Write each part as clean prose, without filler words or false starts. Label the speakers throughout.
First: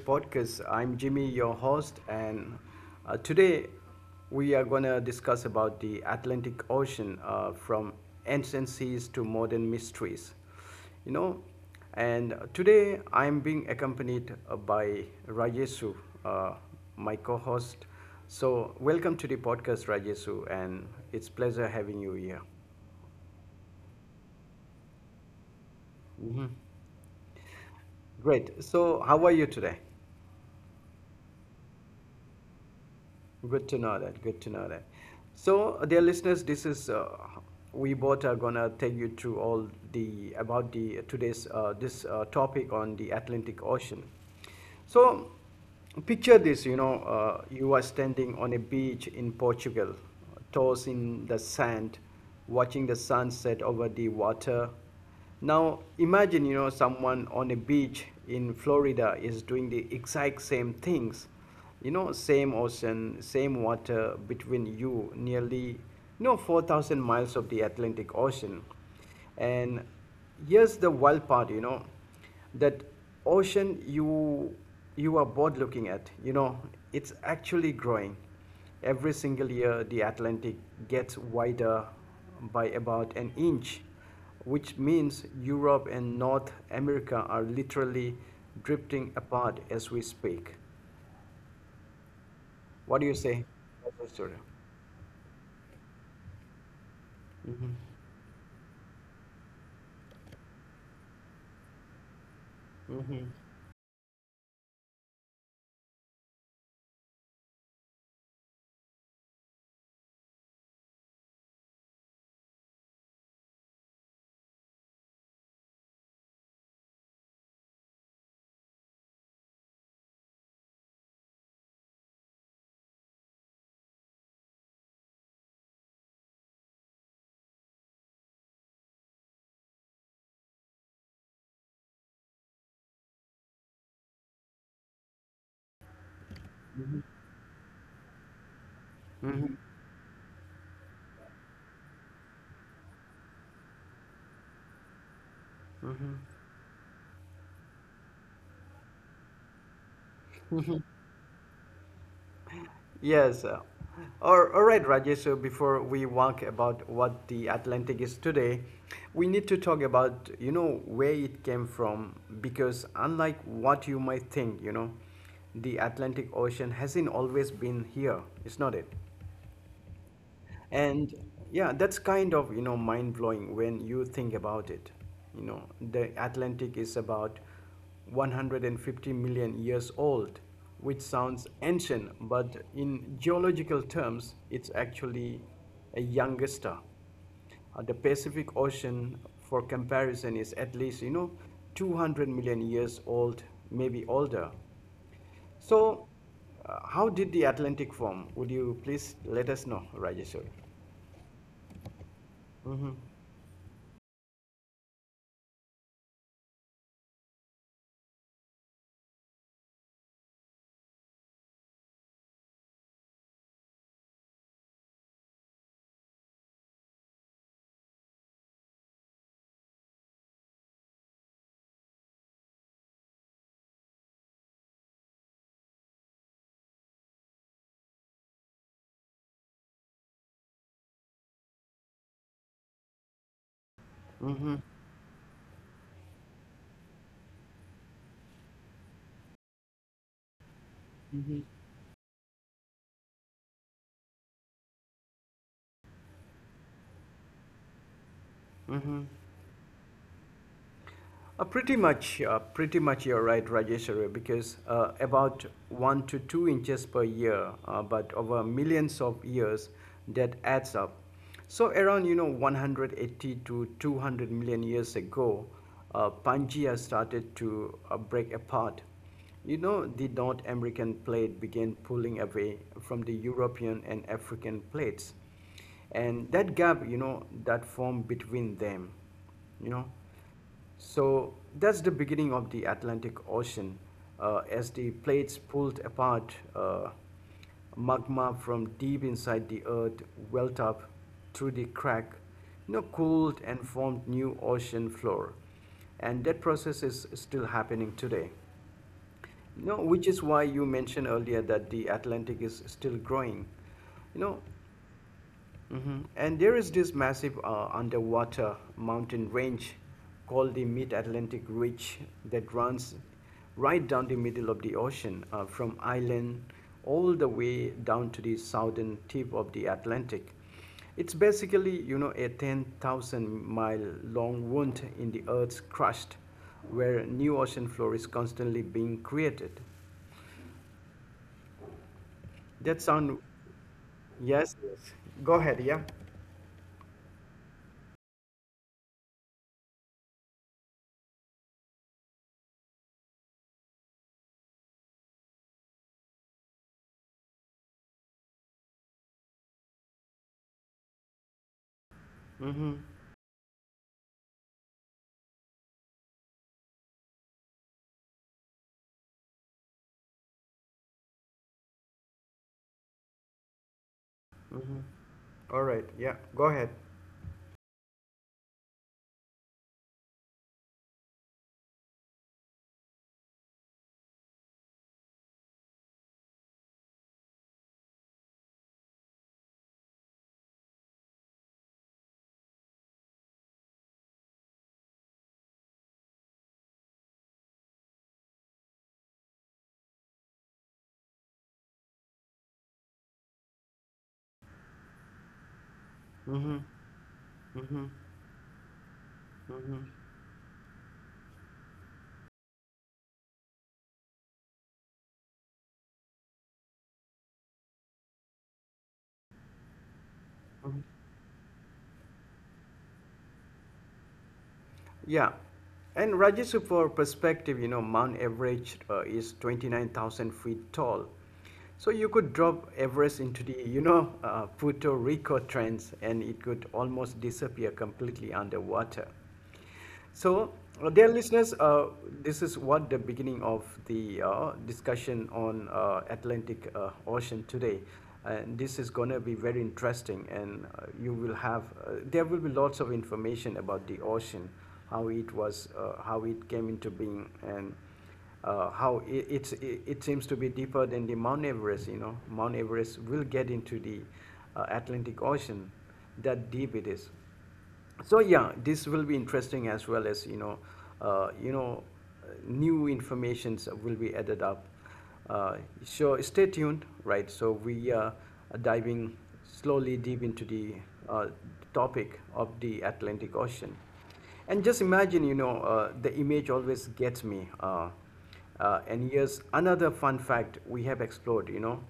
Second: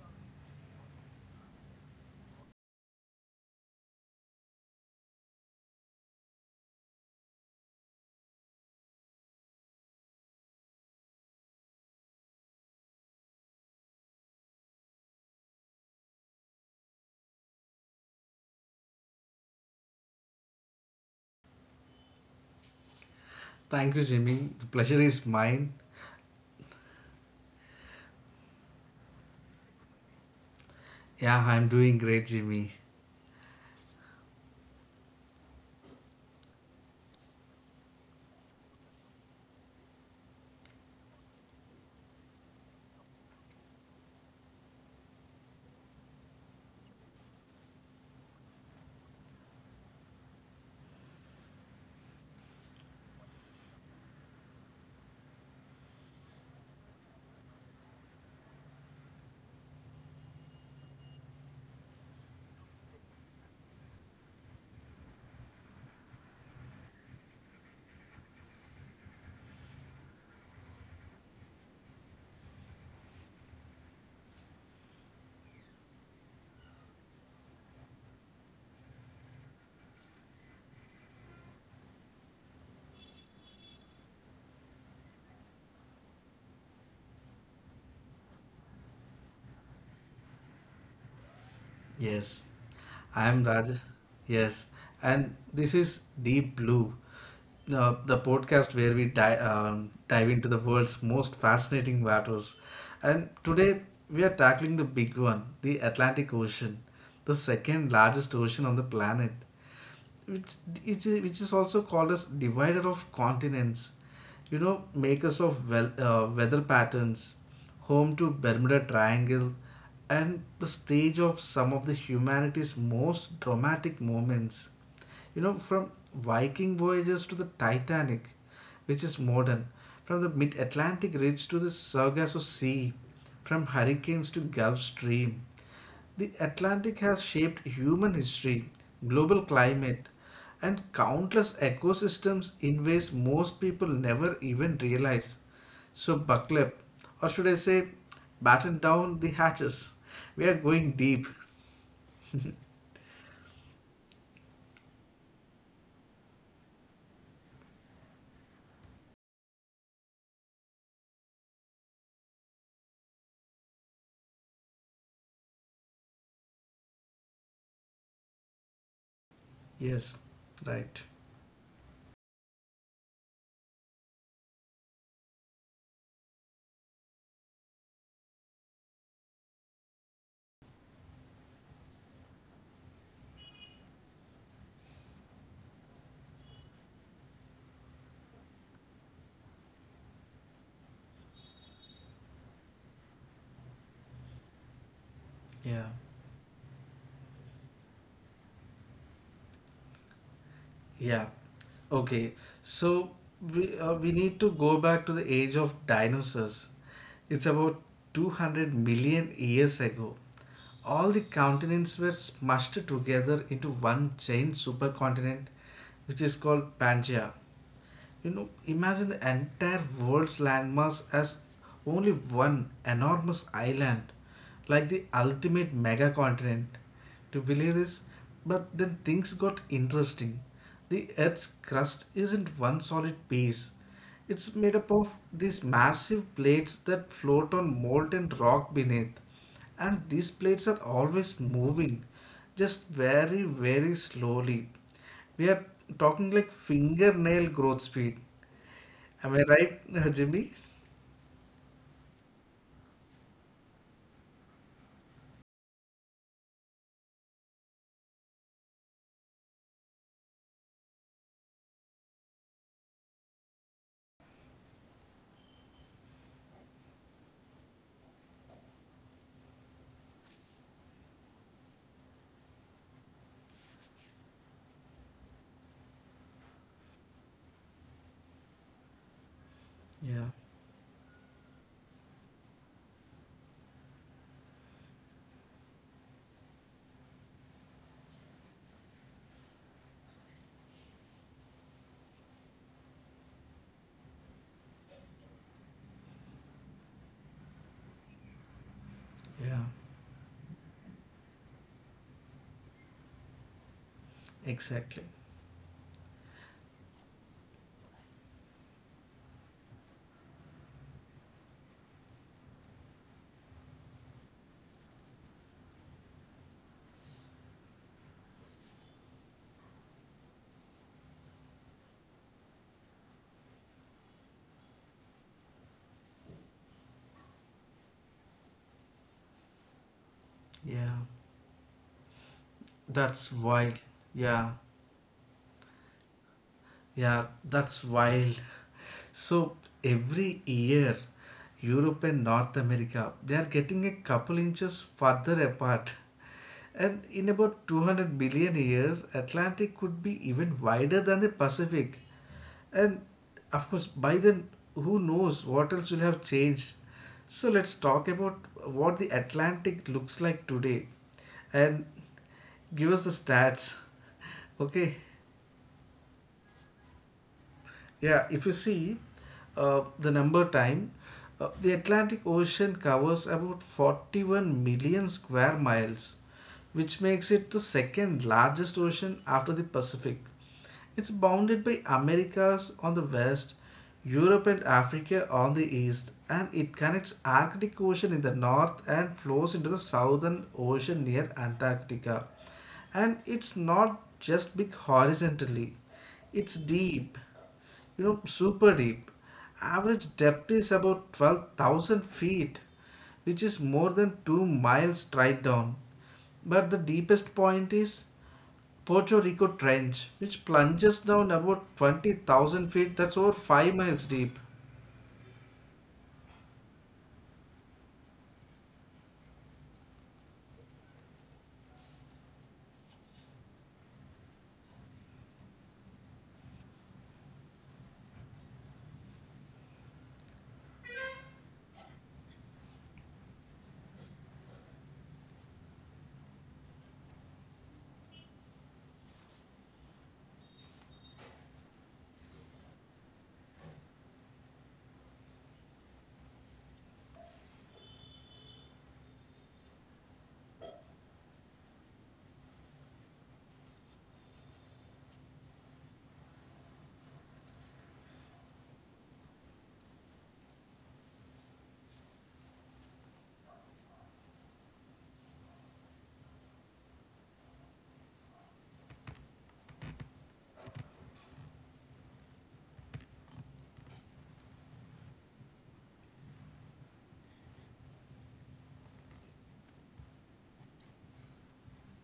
Speaker 1: podcast. I'm Jimmy, your host, and today we are going to discuss about the Atlantic Ocean from ancient seas to modern mysteries. You know, and today I'm being accompanied by Rajesu, uh, my co-host. So welcome to the podcast, Rajesu, and it's pleasure having you here.
Speaker 2: Thank you, Jimmy. The pleasure is mine.
Speaker 1: Mhm. Great. So how are you today?
Speaker 2: Yeah, I'm doing great, Jimmy.
Speaker 1: Good to know that. Good to know that. So, dear listeners, this is we both are gonna take you through all the about the today's this topic on the Atlantic Ocean. So, picture this. You know, you are standing on a beach in Portugal, toes in the sand, watching the sunset over the water. Now, imagine, you know, someone on a beach in Florida is doing the exact same things. You know, same ocean, same water between you, nearly, you know, 4,000 miles of the Atlantic Ocean. And here's the wild part, you know, that ocean you are both looking at, you know, it's actually growing. Every single year, the Atlantic gets wider by about an inch, which means Europe and North America are literally drifting apart as we speak.
Speaker 2: Yes,
Speaker 1: What do you
Speaker 2: I'm
Speaker 1: say,
Speaker 2: Raj.
Speaker 1: Professor?
Speaker 2: Yes, and this is Deep Blue,
Speaker 1: Mm-hmm.
Speaker 2: the podcast where we dive into the world's most fascinating waters. And
Speaker 1: Mm-hmm.
Speaker 2: today we are tackling the big one, the Atlantic Ocean, the second largest ocean on the planet. Which which is also called as divider of continents, you know, makers of weather patterns, home to Bermuda Triangle, and the stage of some of the humanity's most dramatic moments, you know, from Viking voyages to the Titanic, which is modern, from the Mid Atlantic Ridge to the Sargasso Sea, from hurricanes to Gulf Stream. The Atlantic has shaped human history, global climate, and countless ecosystems in ways most people never even realize. So, buckle up, or should I say, batten down the hatches. We are going deep.
Speaker 1: Yes. All right, Rajesh. So before we walk about what the Atlantic is today, we need to talk about, you know, where it came from because unlike what you might think, you know, the Atlantic Ocean hasn't always been here. It's not it.
Speaker 2: Yes, right.
Speaker 1: And yeah, that's kind of, you know, mind blowing when you think about it. You know, the atlantic is about 150 million years old, which sounds ancient, but in geological terms it's actually a younger star. The Pacific Ocean, for comparison, is at least, you know, 200 million years old, maybe older.
Speaker 2: Yeah.
Speaker 1: So, how did the Atlantic form? Would you please let us know, Rajeshwari?
Speaker 2: Yeah. Okay. So we need to go back to the age of dinosaurs. It's about 200 million years ago. All the continents were smushed together into one giant supercontinent, which is called Pangea. You know, imagine the entire world's landmass as only one enormous island, like the ultimate mega continent. To believe this, but then things got interesting. The Earth's crust isn't one solid piece. It's made up of these massive plates that float on molten rock beneath. And these plates are always moving, just very, very slowly. We are talking like fingernail growth speed. Am I right, Jimmy?
Speaker 1: Pretty much you're right, Rajeshwari, because about 1 to 2 inches per year, but over millions of years, that adds up. So around, you know, 180 to 200 million years ago, Pangea started to break apart. You know, the North American plate began pulling away from the European and African plates. And that gap, you know, that formed between them, you know.
Speaker 2: Yeah,
Speaker 1: So that's the beginning of the Atlantic Ocean. As the plates pulled apart, magma from deep inside the earth welled up through the crack, you know, cooled and formed new ocean floor. And that process is still happening today.
Speaker 2: yeah,
Speaker 1: You know, which is why you mentioned earlier that the Atlantic is still growing. You know.
Speaker 2: exactly.
Speaker 1: Mhm. And there is this massive underwater mountain range called the Mid Atlantic Ridge that runs right down the middle of the ocean from Ireland all the way down to the southern tip of the Atlantic. It's basically, you know, a 10,000 mile long wound in the Earth's crust where new ocean floor is constantly being created.
Speaker 2: Yeah,
Speaker 1: That sound,
Speaker 2: that's wild. Yeah,
Speaker 1: yes, yes. Go ahead, yeah.
Speaker 2: yeah, that's wild. So every year, Europe and North America, they are getting a couple inches further apart. And in about 200 billion years, Atlantic could be even wider than the Pacific.
Speaker 1: Mm-hmm.
Speaker 2: And of course, by then, who knows what else will have changed. So let's talk about what the Atlantic looks like today and give us the stats.
Speaker 1: Mm-hmm.
Speaker 2: Okay.
Speaker 1: All right. Yeah. Go ahead.
Speaker 2: Yeah, if you see the number time, the Atlantic Ocean covers about 41 million square miles, which makes it the second largest ocean after the Pacific. It's bounded by Americas on the west, Europe and Africa on the east, and it connects Arctic Ocean in the north and flows into the southern ocean near Antarctica. And it's not just big horizontally, it's
Speaker 1: Hmm.
Speaker 2: deep, you know, super deep. Average depth is about 12,000 feet, which is more than 2 miles straight down. But the deepest point is Pocho Rico Trench, which plunges down about 20,000 feet, that's over 5 miles deep.
Speaker 1: Yeah. And Rajesh, for perspective, you know, Mount Everest is 29,000 feet tall. So you could drop Everest into the, you know, Puerto Rico trends and it could almost disappear completely underwater. So, dear listeners, this is what the beginning of the discussion on Atlantic Ocean today. And this is going to be very interesting, and you will have there will be lots of information about the ocean, how it was, how it came into being, and how it, it's, it seems to be deeper than the Mount Everest. You know, Mount Everest will get into the Atlantic Ocean. That deep it is. So yeah, this will be interesting as well as, you know, uh, you know new informations will be added up. uh, so stay tuned, right? So we are diving slowly deep into the uh, topic of the atlantic ocean. And just imagine, you know, the image always gets me. And here's another fun fact, we have explored, you know,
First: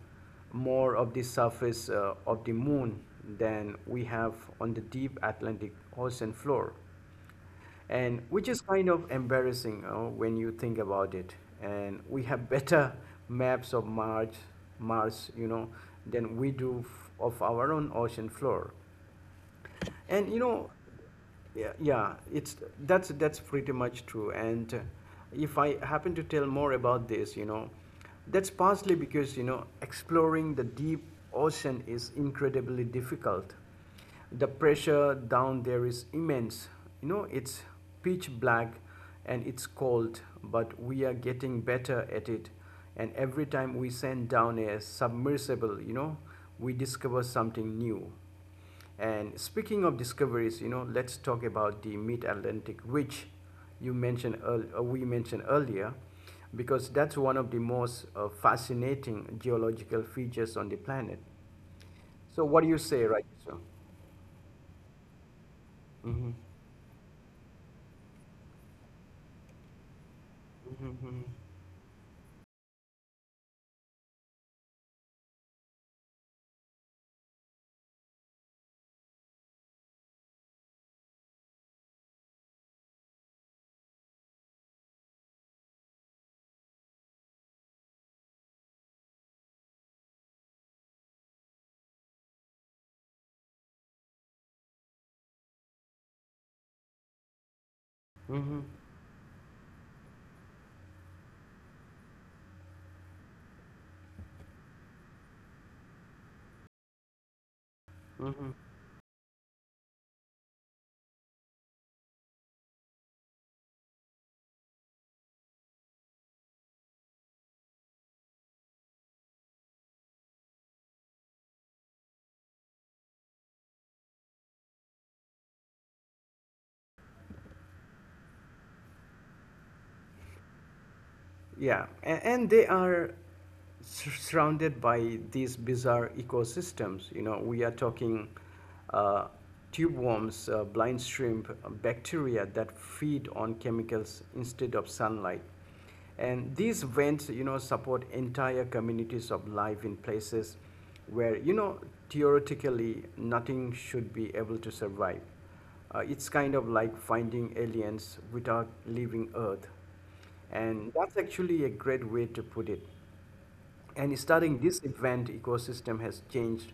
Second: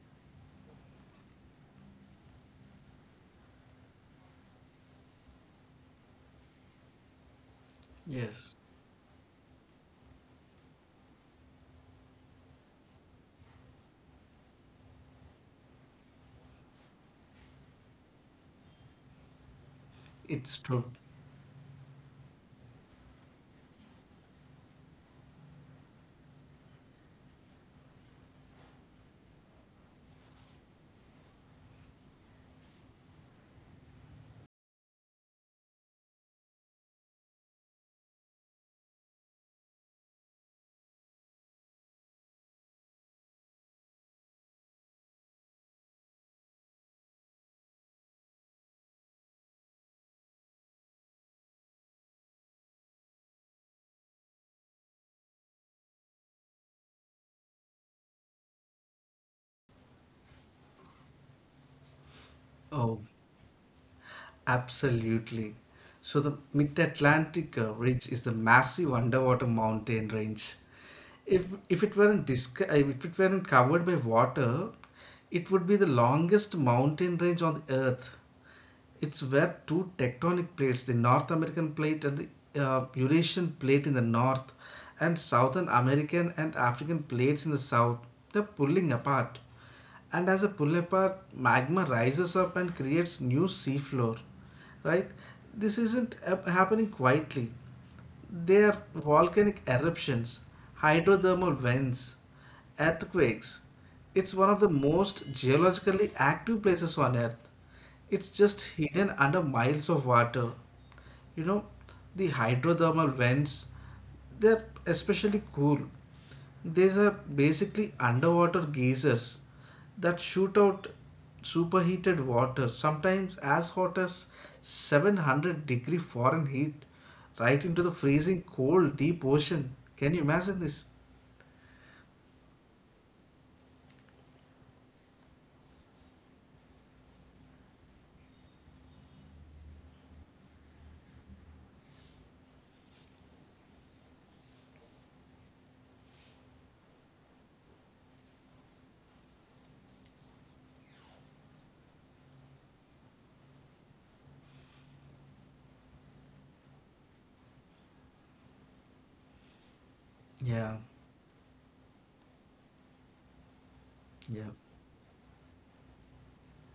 Speaker 1: more of the surface of the moon than we have on the deep Atlantic ocean floor. And which
Speaker 2: Yes,
Speaker 1: is kind of embarrassing, you know, when you think about it. And we have better maps of Mars, Mars, you know, than we do of our own ocean floor. And you
Speaker 2: it's
Speaker 1: know,
Speaker 2: true.
Speaker 1: yeah, yeah, it's that's pretty much true. And if I happen to tell more about this, you know, that's partly because, you know, exploring the deep ocean is incredibly difficult. The pressure down there is immense. You know, it's pitch black and it's cold, but we are getting better at it. And every time we send down a submersible, you know, we discover something new. And speaking of discoveries, you know, let's talk about the mid-Atlantic, which we mentioned earlier, because that's one of the most fascinating geological features on the planet. So, what do you
Speaker 2: Oh,
Speaker 1: say, right? So.
Speaker 2: absolutely. So the
Speaker 1: Hmm.
Speaker 2: mid-Atlantic ridge is the massive underwater mountain range.
Speaker 1: Hmm.
Speaker 2: If it weren't disc- if it weren't covered by water, it would be the longest mountain range on the earth. It's where two tectonic plates, the North American plate and the Eurasian plate in the north, and Southern American and African plates in the south, they're pulling apart. And as they pull apart, magma rises up and creates new seafloor, right? This isn't happening quietly. They are volcanic eruptions, hydrothermal vents, earthquakes. It's one of the most geologically active places on Earth. It's just
Speaker 1: Hmm.
Speaker 2: hidden under miles of water. You know, the hydrothermal vents, they're especially cool. These are basically underwater geysers that shoot out superheated water, sometimes as hot as 700-degree foreign heat, right into the freezing cold deep ocean. Can you imagine this?
Speaker 1: Yeah, and they are surrounded by these bizarre ecosystems. You know, we are talking uh, tube worms, blind shrimp, bacteria that feed on chemicals instead of sunlight. And these vents, you know, support entire communities of life in places where, you know, theoretically nothing should be able to survive. It's kind of like finding aliens without leaving Earth.
Speaker 2: Yeah,
Speaker 1: And that's actually a great way to put it. And
Speaker 2: yeah,
Speaker 1: starting this event ecosystem has changed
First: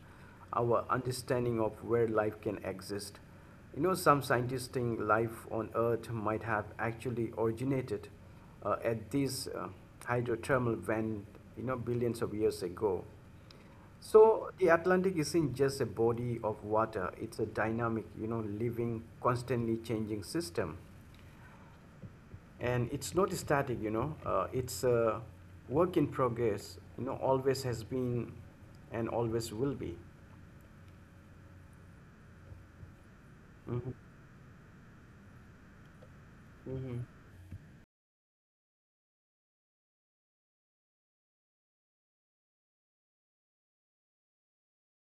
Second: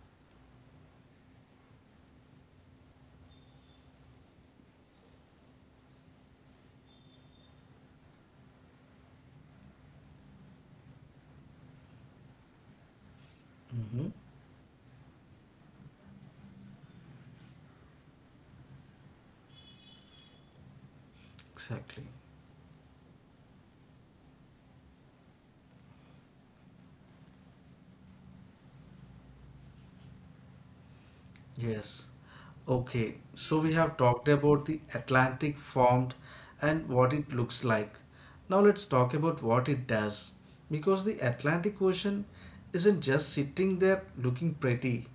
Speaker 1: our understanding of where life can exist. You know, some scientists think life on Earth might have actually originated at this hydrothermal vent, you know, billions of years ago.
Speaker 2: mm-hmm,
Speaker 1: So the Atlantic isn't just a body of water, it's a dynamic, you know, living, constantly changing system.
Speaker 2: exactly.
Speaker 1: And it's not static, you know, it's a work in progress, you know, always has been and always will be.
Speaker 2: Yes. Okay. So we
Speaker 1: Mm-hmm.
Speaker 2: have talked about the Atlantic formed and
Speaker 1: Mm-hmm.
Speaker 2: what it looks like. Now let's talk about what it does. Because the Atlantic Ocean isn't just sitting there looking pretty,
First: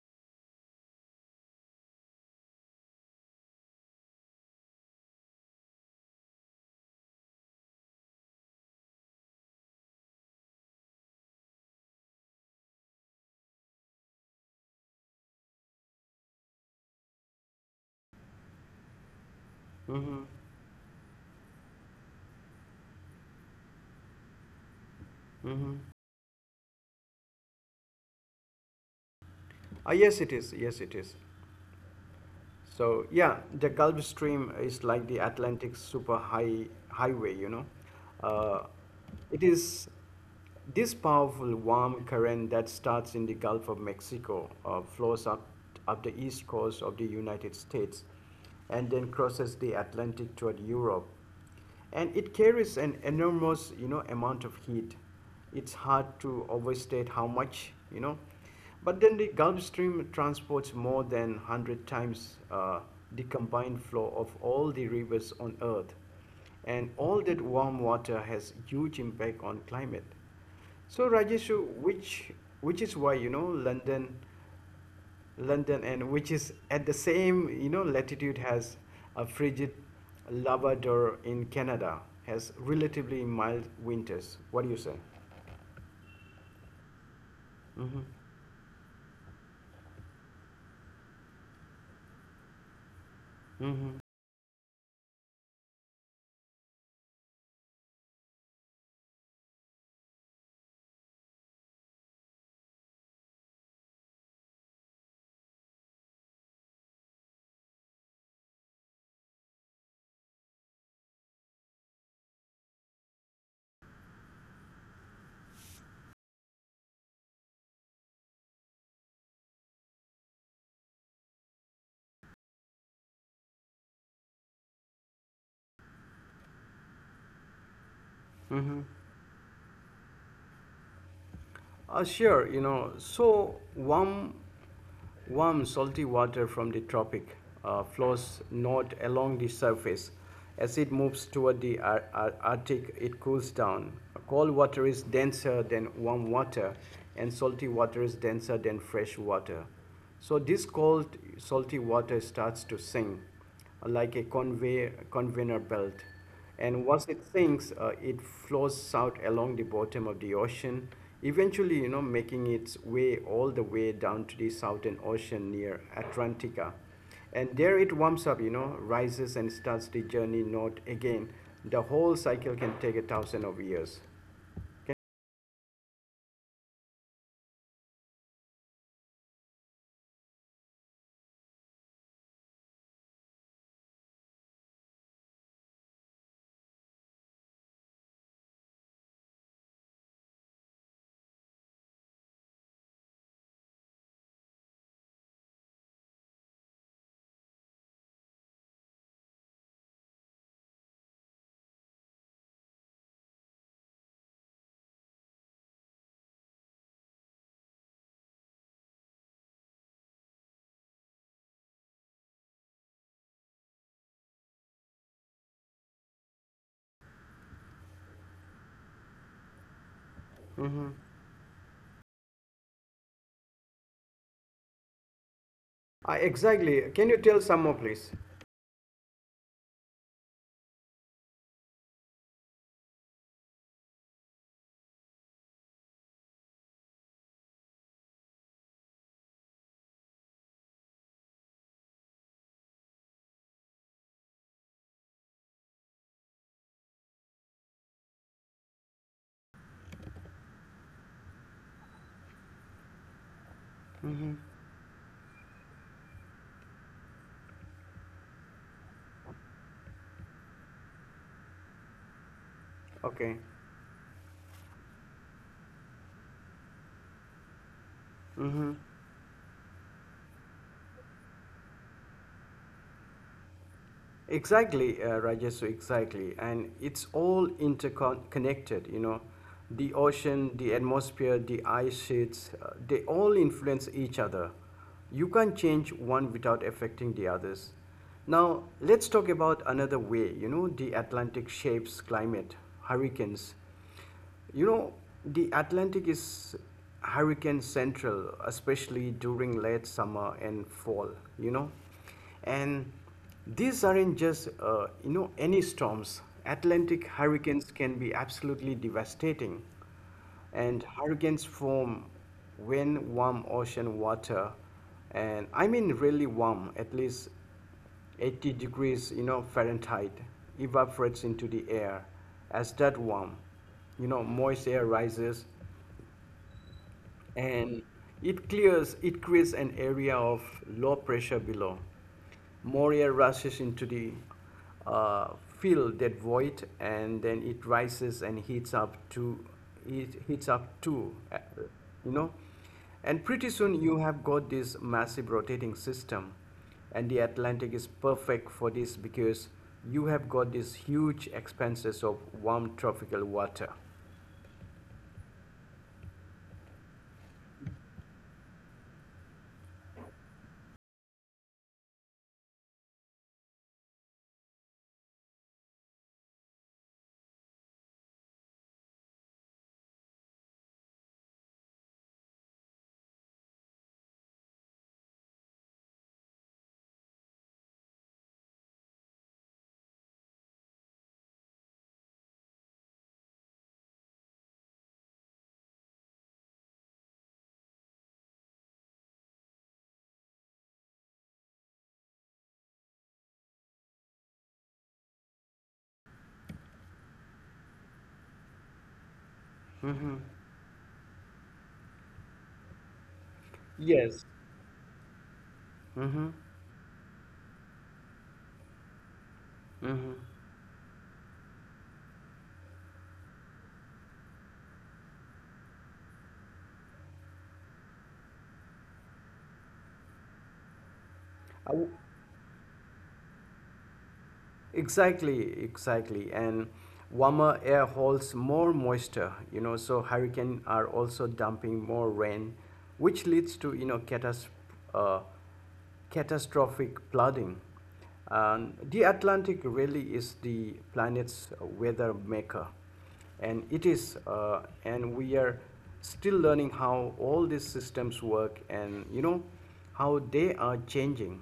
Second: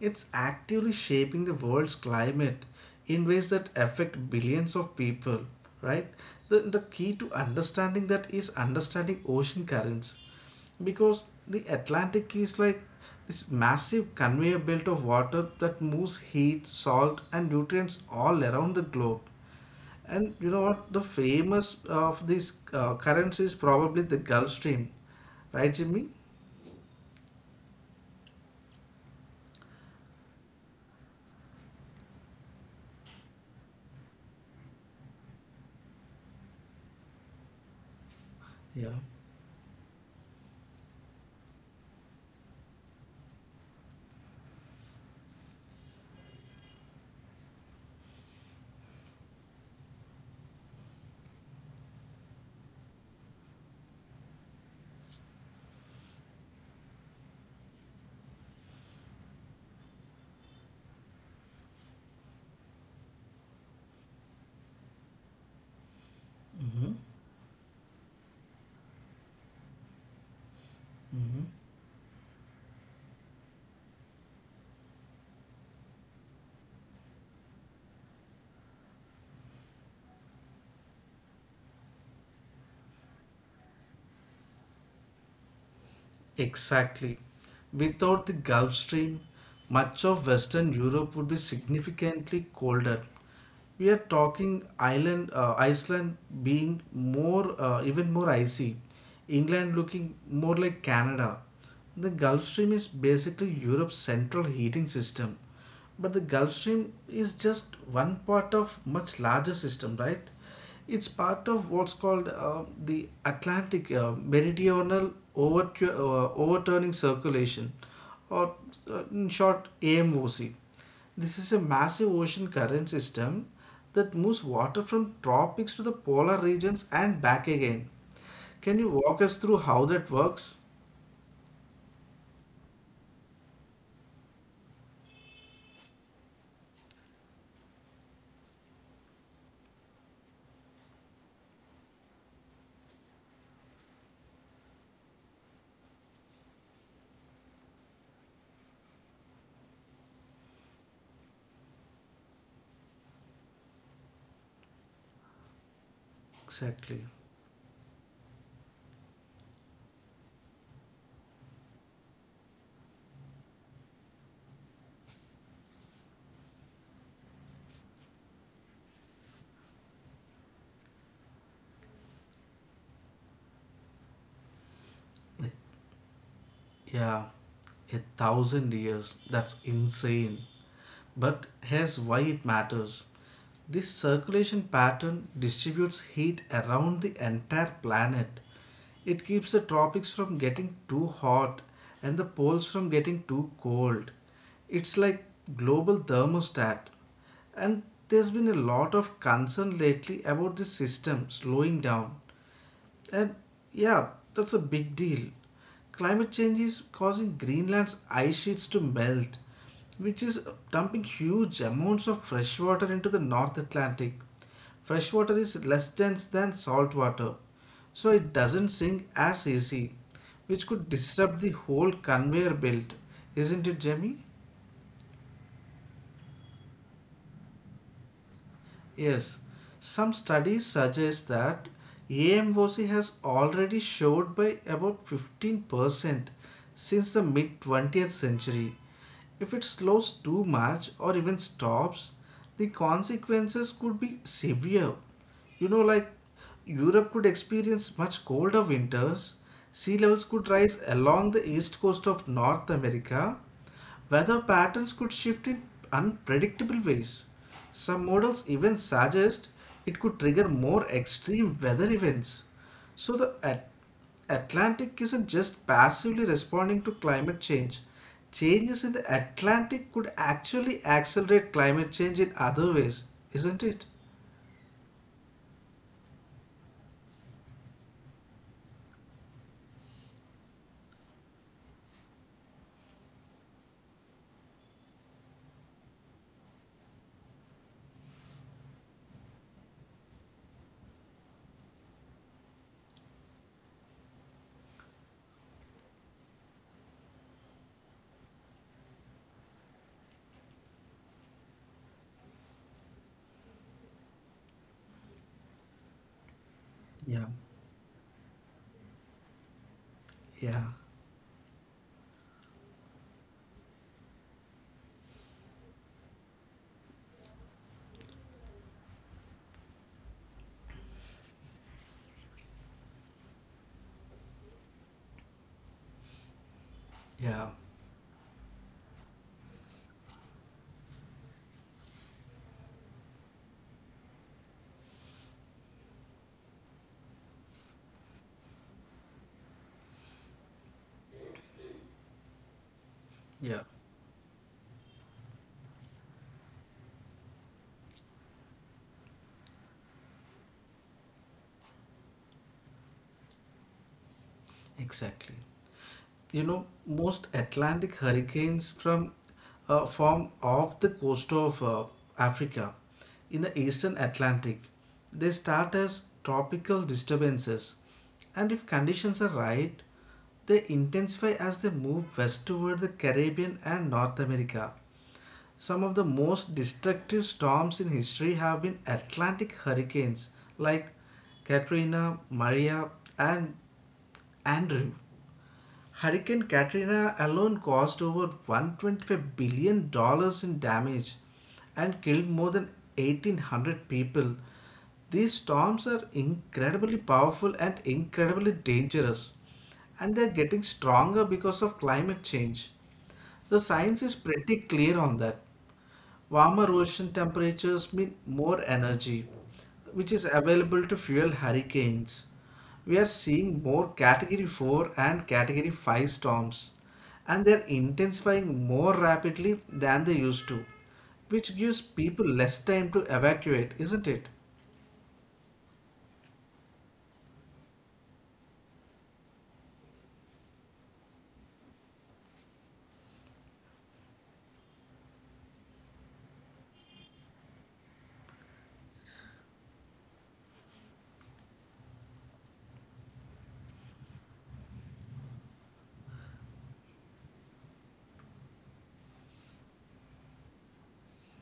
Speaker 2: it's actively shaping the world's climate in ways that affect billions of people, right? The key to understanding that is understanding ocean currents, because the Atlantic is like this massive conveyor belt of water that moves heat, salt, and nutrients all around the globe.
Speaker 1: Mm-hmm.
Speaker 2: And you know what? The famous of these currents is probably the Gulf Stream,
Speaker 1: Mm-hmm.
Speaker 2: right, Jimmy?
Speaker 1: Ah yes it is, yes it is. So yeah, the Gulf Stream is like the Atlantic super high highway, you know. Uh,
Speaker 2: Yeah.
Speaker 1: it is this powerful warm current that starts in the Gulf of Mexico, flows up the east coast of the United States, and then crosses the Atlantic toward Europe, and it carries an enormous, you know, amount of heat. It's hard to overstate how much, you know, but then the gulf stream transports more than 100 times the combined flow of all the rivers on earth. And
Speaker 2: Mm-hmm.
Speaker 1: all that warm water has huge impact on climate. So rajeshu, which which is why, you know, London, and which is at the same, you know, latitude has a frigid Labrador in Canada, has relatively mild winters. What do you say?
Speaker 2: Exactly.
Speaker 1: Mm-hmm.
Speaker 2: Without the Gulf Stream, much of Western Europe would be significantly colder. We
Speaker 1: Mm-hmm.
Speaker 2: are talking Iceland being even more icy, England looking more like Canada. The Gulf Stream is basically Europe's central heating system, but the Gulf Stream is just one part of much larger system, right? It's part of what's called the Atlantic Meridional Overturning Circulation, or in short, AMOC. This is a massive ocean current system that moves water from tropics to the polar regions and back again. Can
Speaker 1: Mm-hmm.
Speaker 2: you walk us through how that works?
Speaker 1: Sure. Warm, salty water from the tropic flows north along the surface. As it moves toward the Arctic, it cools down. Cold water is denser than warm water, and salty water is denser than fresh water. So this cold, salty water starts to sink like a conveyor belt. And
Speaker 2: Exactly.
Speaker 1: once it sinks, it flows out along the bottom of the ocean, eventually, you know, making its way all the way down to the Southern Ocean near Atlantica. And there it warms up, you know, rises and starts the journey north again. The whole cycle can take a thousand of years.
Speaker 2: Yeah, a thousand years. That's insane. But here's why it matters. This circulation pattern distributes heat around the entire planet. It keeps the tropics from getting too hot and the poles from getting too cold. It's like global thermostat. And there's been a lot of concern lately about this system slowing down. And yeah, that's a big deal. Climate change is causing Greenland's ice sheets to melt, which is dumping huge amounts of fresh water into the North Atlantic. Fresh water is less dense than salt water, so it doesn't sink as easy, which could disrupt the whole conveyor belt. Isn't it, Jamie?
Speaker 1: Exactly. Can you tell some more, please?
Speaker 2: Yes, some studies suggest that AMOC has already showed by about 15% since the mid 20th century. If it slows too much or even stops, the consequences could be severe. You know, like Europe could experience much colder winters, sea levels could rise along the east coast of North America,
Speaker 1: Mm-hmm.
Speaker 2: weather patterns could shift in unpredictable ways. Some models even suggest it could trigger more extreme weather events. So
Speaker 1: Okay.
Speaker 2: Atlantic isn't just passively responding to climate change.
Speaker 1: Mm-hmm.
Speaker 2: Changes in the Atlantic could actually accelerate climate change in other ways, isn't it?
Speaker 1: Exactly, Rajesh, exactly. And it's all interconnected, you know. The ocean, the atmosphere, the ice sheets, they all influence each other. You can't change one without affecting the others. Now, let's talk about another way, you know, the Atlantic shapes climate, hurricanes. You know, the Atlantic is hurricane central, especially during late summer and fall, you know. And these aren't just, you know, any storms. Atlantic
Speaker 2: Yeah,
Speaker 1: hurricanes can be absolutely devastating,
Speaker 2: yeah,
Speaker 1: and hurricanes form when warm ocean water, and I mean really warm, at least 80 degrees, you know, fahrenheit, evaporates into the air. As that warm, you know, moist air rises
Speaker 2: yeah,
Speaker 1: and it creates an area of low pressure below, more air rushes into the uh, fill that void, and then it rises and heats up to, you know, and pretty
Speaker 2: yeah,
Speaker 1: soon you have got this massive rotating system. And the atlantic is perfect for this because you have got these huge expanses of warm tropical water.
Speaker 2: exactly. You know, most Atlantic hurricanes from form off the coast of Africa in the eastern Atlantic. They start as tropical disturbances, and if conditions are right, they intensify as they move west toward the Caribbean and North America. Some of the most destructive storms in history have been Atlantic hurricanes like Katrina, Maria, and Andrew. Hurricane Katrina alone caused over $125 billion dollars in damage and killed more than 1800 people. These storms are incredibly powerful and incredibly dangerous, and
Speaker 1: Hmm.
Speaker 2: they're getting stronger because of climate change. The science is
Speaker 1: Yes.
Speaker 2: pretty clear on that.
Speaker 1: Hmm.
Speaker 2: Warmer ocean temperatures mean more energy, which
Speaker 1: Hmm.
Speaker 2: is available to fuel hurricanes. We are seeing more Category 4 and Category 5 storms, and they are intensifying more rapidly than they used to, which gives
Speaker 1: Uh,
Speaker 2: people less time to evacuate, isn't it?
Speaker 1: Exactly, exactly. And warmer air holds more moisture, you know, so hurricanes are also dumping more rain, which leads to, you know, uh, catastrophic flooding. The Atlantic really is the planet's weather maker, and it is and we are still learning how all these systems work, and you know how they are changing.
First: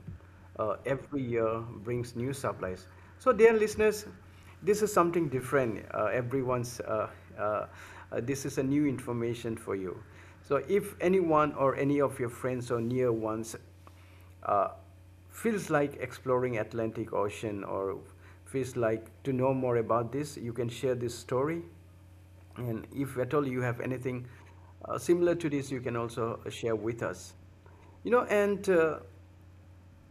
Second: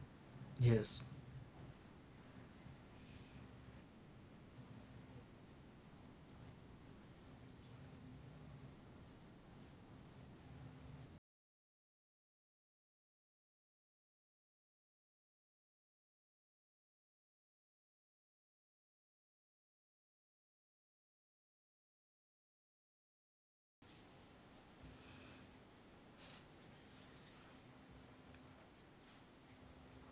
Speaker 2: Yes,
Speaker 1: Every year brings new supplies. So dear listeners, this is something different. Everyone's uh, uh, this is a new information for you. So if anyone or any of your friends or near ones uh, feels like exploring Atlantic Ocean, or feels like to know more about this, you can share this story. And if at all you have anything similar to this, you can also share with us. You know, and uh,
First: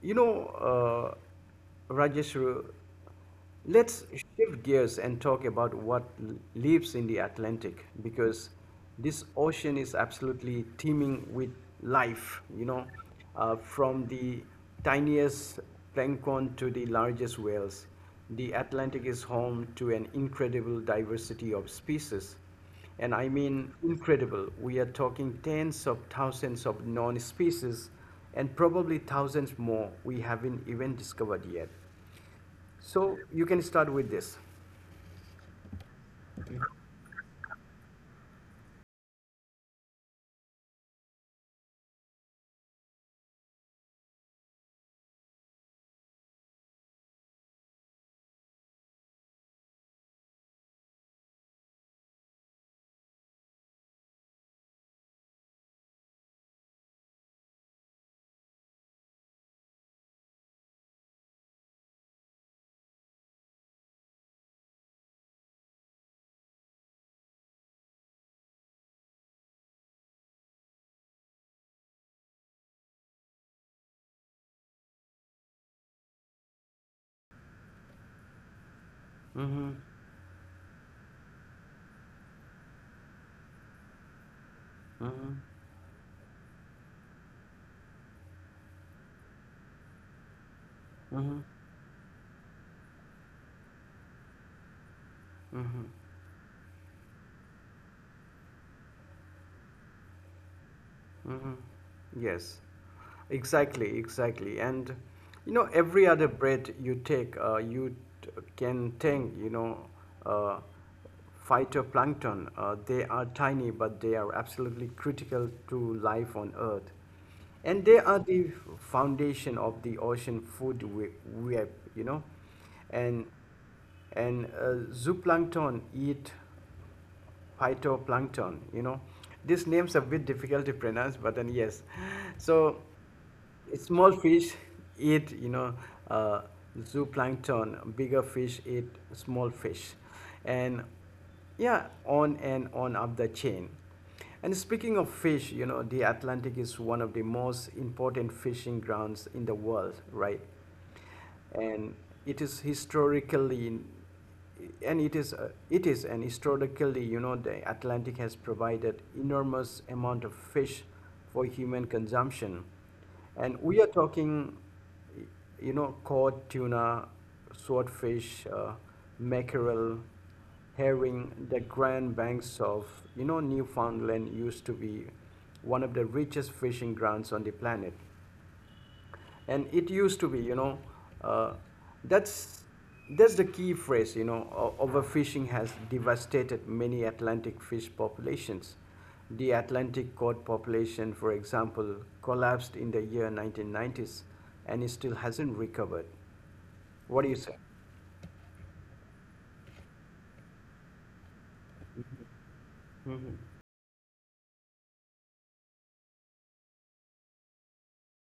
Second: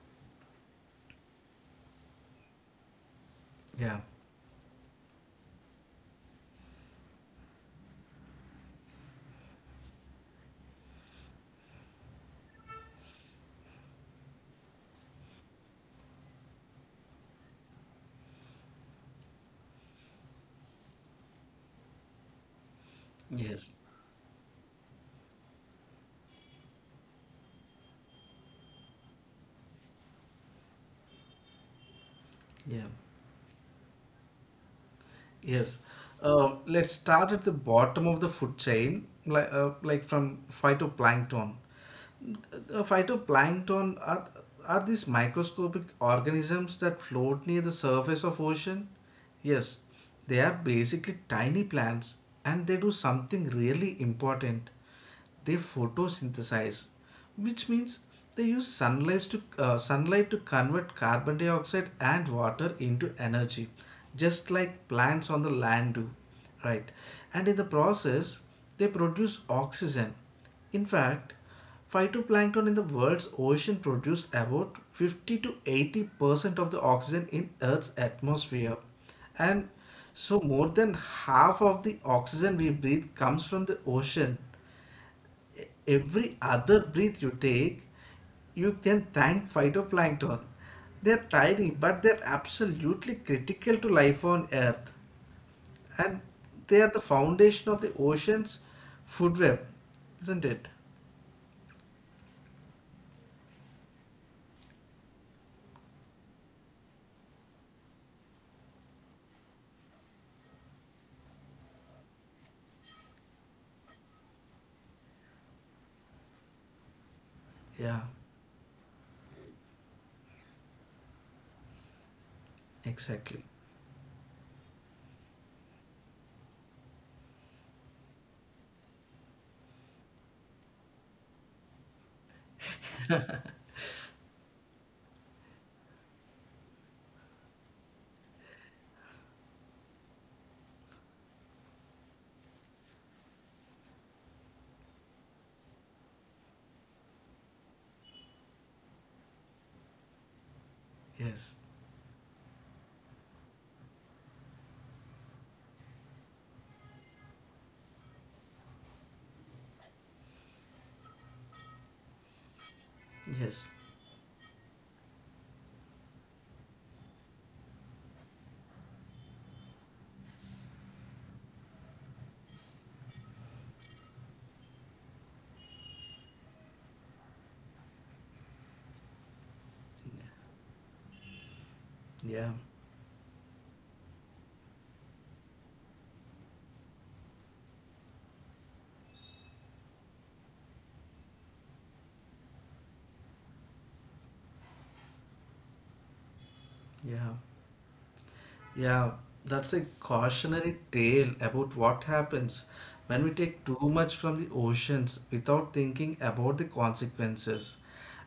Speaker 1: you know, Rajesh, let's
Speaker 2: yeah,
Speaker 1: shift gears and talk about what lives in the Atlantic, because this ocean is absolutely teeming with life, from the tiniest plankton to the largest whales. The Atlantic is home to an incredible diversity of species. And I
Speaker 2: yes,
Speaker 1: mean, incredible. We are talking tens of thousands of known species, and probably thousands more we haven't even discovered yet.
Speaker 2: yeah,
Speaker 1: So you can start with this.
Speaker 2: yes. Let's start at the bottom of the food chain, like from phytoplankton. The phytoplankton are these microscopic organisms that float near the surface of ocean? Yes, they are basically tiny plants and they do something really important. They photosynthesize, which means they use sunlight to convert carbon dioxide and water into energy, just like plants on the land do. Right. And in the process, they produce oxygen. In fact, phytoplankton in the world's ocean produce about 50 to 80% of the oxygen in Earth's atmosphere. And
Speaker 1: Mm-hmm.
Speaker 2: so, more than half of the oxygen we breathe comes from the ocean.
Speaker 1: Mm-hmm.
Speaker 2: E- Every other breath you take, you can thank phytoplankton. They're
Speaker 1: Mm-hmm.
Speaker 2: tiny, but they're absolutely critical to life on Earth. And they are the foundation of the ocean's food web, isn't it?
Speaker 1: Hmm. Yes, exactly, exactly. And you know, every other breath you take, you t- can think, you know, uh, phytoplankton. They are tiny, but they are absolutely critical to life on Earth. And they
Speaker 2: Yeah,
Speaker 1: are the foundation of the ocean web, you know. And
Speaker 2: exactly.
Speaker 1: and zooplankton eat phytoplankton, you know. These names are a bit difficult to pronounce, but then yes. So small fish eat, you know, uh, zooplankton. Bigger fish eat small fish, and yeah, on and on up the chain. And speaking of fish, you know, the Atlantic is one of the most important fishing grounds in the world, right?
Speaker 2: Yes.
Speaker 1: And it is historically and it is and historically, you know, the Atlantic has provided enormous amount of fish for human consumption. And
Speaker 2: Yes.
Speaker 1: we are talking, you know, cod, tuna, swordfish, mackerel, herring. The grand banks of, you know, Newfoundland used to be one of the richest fishing grounds on the planet. And it used to be, you know, uh,
Speaker 2: Yeah.
Speaker 1: that's that's the key phrase, you know. Overfishing has devastated many Atlantic fish populations. The Atlantic cod population, for example, collapsed in the year 1990s, and it still hasn't recovered. What do
Speaker 2: Yeah.
Speaker 1: you say?
Speaker 2: Yeah, that's a cautionary tale about what happens when we
Speaker 1: Mm-hmm.
Speaker 2: take too much from the oceans without thinking about the consequences.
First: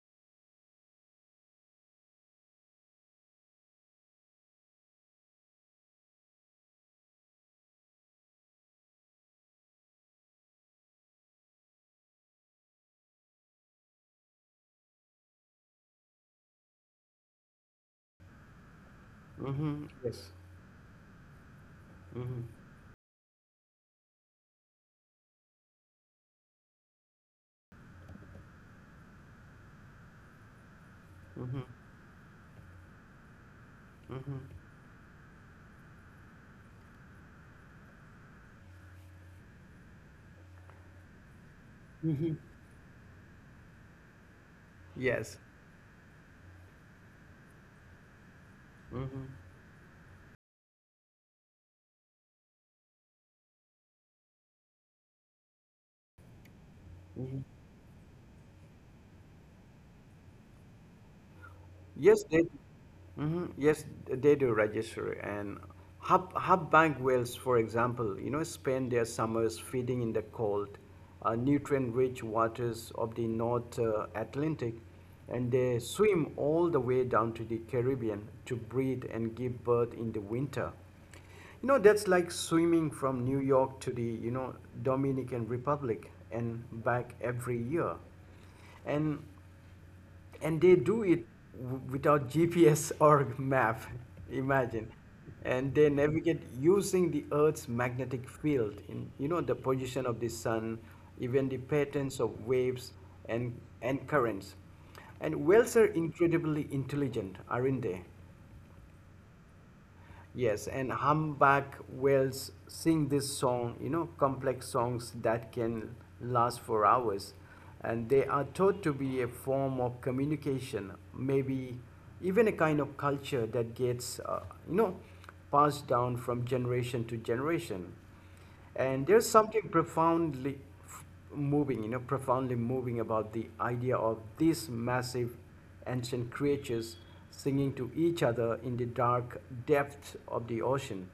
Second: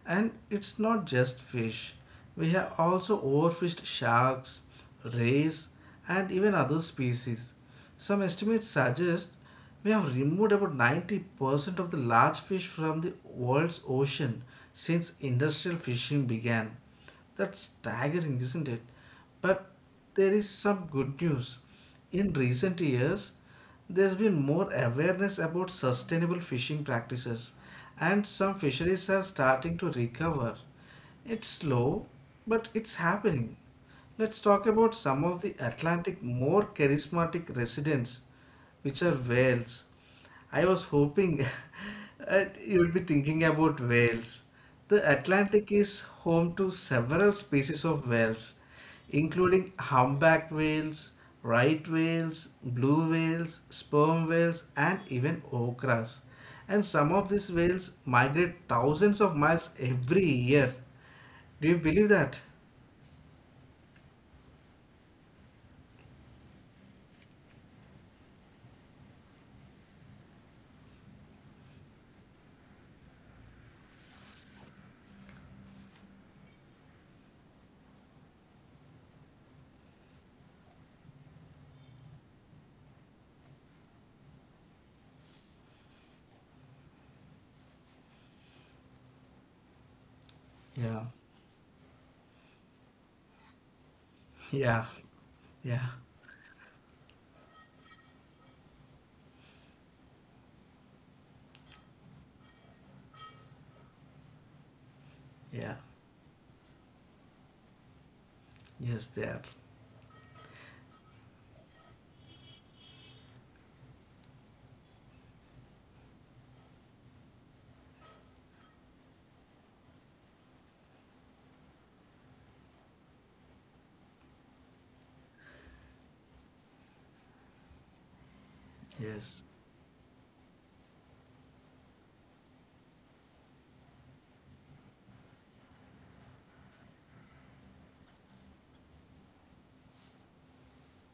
Speaker 2: And it's not just fish. We have also overfished sharks, rays, and even other species. Some estimates suggest we have removed about 90% of the large fish from the world's ocean since industrial fishing began. That's staggering, isn't it? But
Speaker 1: Mm-hmm. Yes.
Speaker 2: there is some good news. In recent years, there's been more awareness about sustainable fishing practices, and some fisheries are starting to recover. It's
Speaker 1: Mm-hmm.
Speaker 2: slow, but it's happening.
Speaker 1: Mm-hmm.
Speaker 2: Let's talk about some of the Atlantic more charismatic residents, which are whales. I was hoping
Speaker 1: Hmm.
Speaker 2: that you'd be thinking about whales. The
Speaker 1: Yes.
Speaker 2: Atlantic is home to several species of whales,
Speaker 1: Mm-hmm.
Speaker 2: including humpback whales, right whales, blue whales, sperm whales, and even okras. And some of these whales migrate thousands of miles every year. Do you believe
Speaker 1: Yes,
Speaker 2: that?
Speaker 1: yes, they do register. And hub bank whales, for example, you know, spend their summers feeding in the cold, nutrient-rich waters of the North Atlantic, and they swim all the way down to the Caribbean to breed and give birth in the winter. You know, that's like swimming from New York to the, you know, Dominican Republic and back every year. And and they do
Speaker 2: Yeah,
Speaker 1: it without GPS or map.
Speaker 2: yeah,
Speaker 1: Imagine. And
Speaker 2: yeah,
Speaker 1: they navigate using the Earth's magnetic field, in you know, the position of the sun, even the patterns of waves and and currents. And
Speaker 2: yeah.
Speaker 1: whales are incredibly intelligent, aren't they?
Speaker 2: Yes, they are.
Speaker 1: Yes, and humpback whales sing this song, you know, complex songs that can last for hours. And they are thought to be a form of communication, maybe even a kind of culture that gets, you know, passed down from generation to generation. And there's
Speaker 2: Yes,
Speaker 1: something profoundly moving, you know, profoundly moving about the idea of these massive ancient creatures singing to each other in the dark depths of the ocean.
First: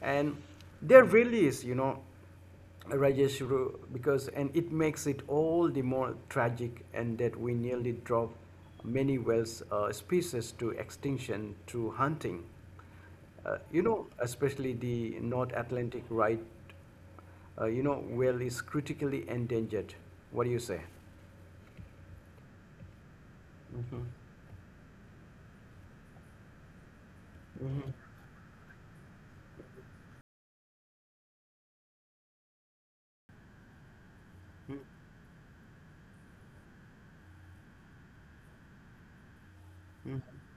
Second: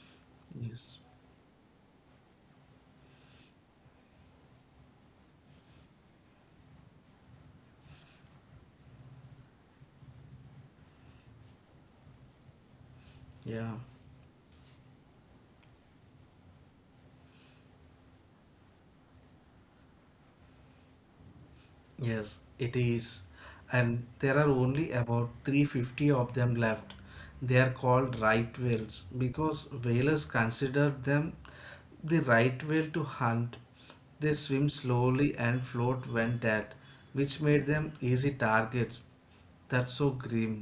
Speaker 1: And
Speaker 2: yes,
Speaker 1: there really is, you know, Rajesh, because and it makes it all the more tragic, and that we nearly drop many whales species to extinction through hunting.
Speaker 2: yeah.
Speaker 1: You know, especially the North Atlantic right whale is critically endangered. What do you say?
Speaker 2: Yes, it is. And there are only about 350 of them left. They are called right whales because whalers consider them the right whale to hunt. They swim slowly and float when dead, which made them easy targets. That's so grim.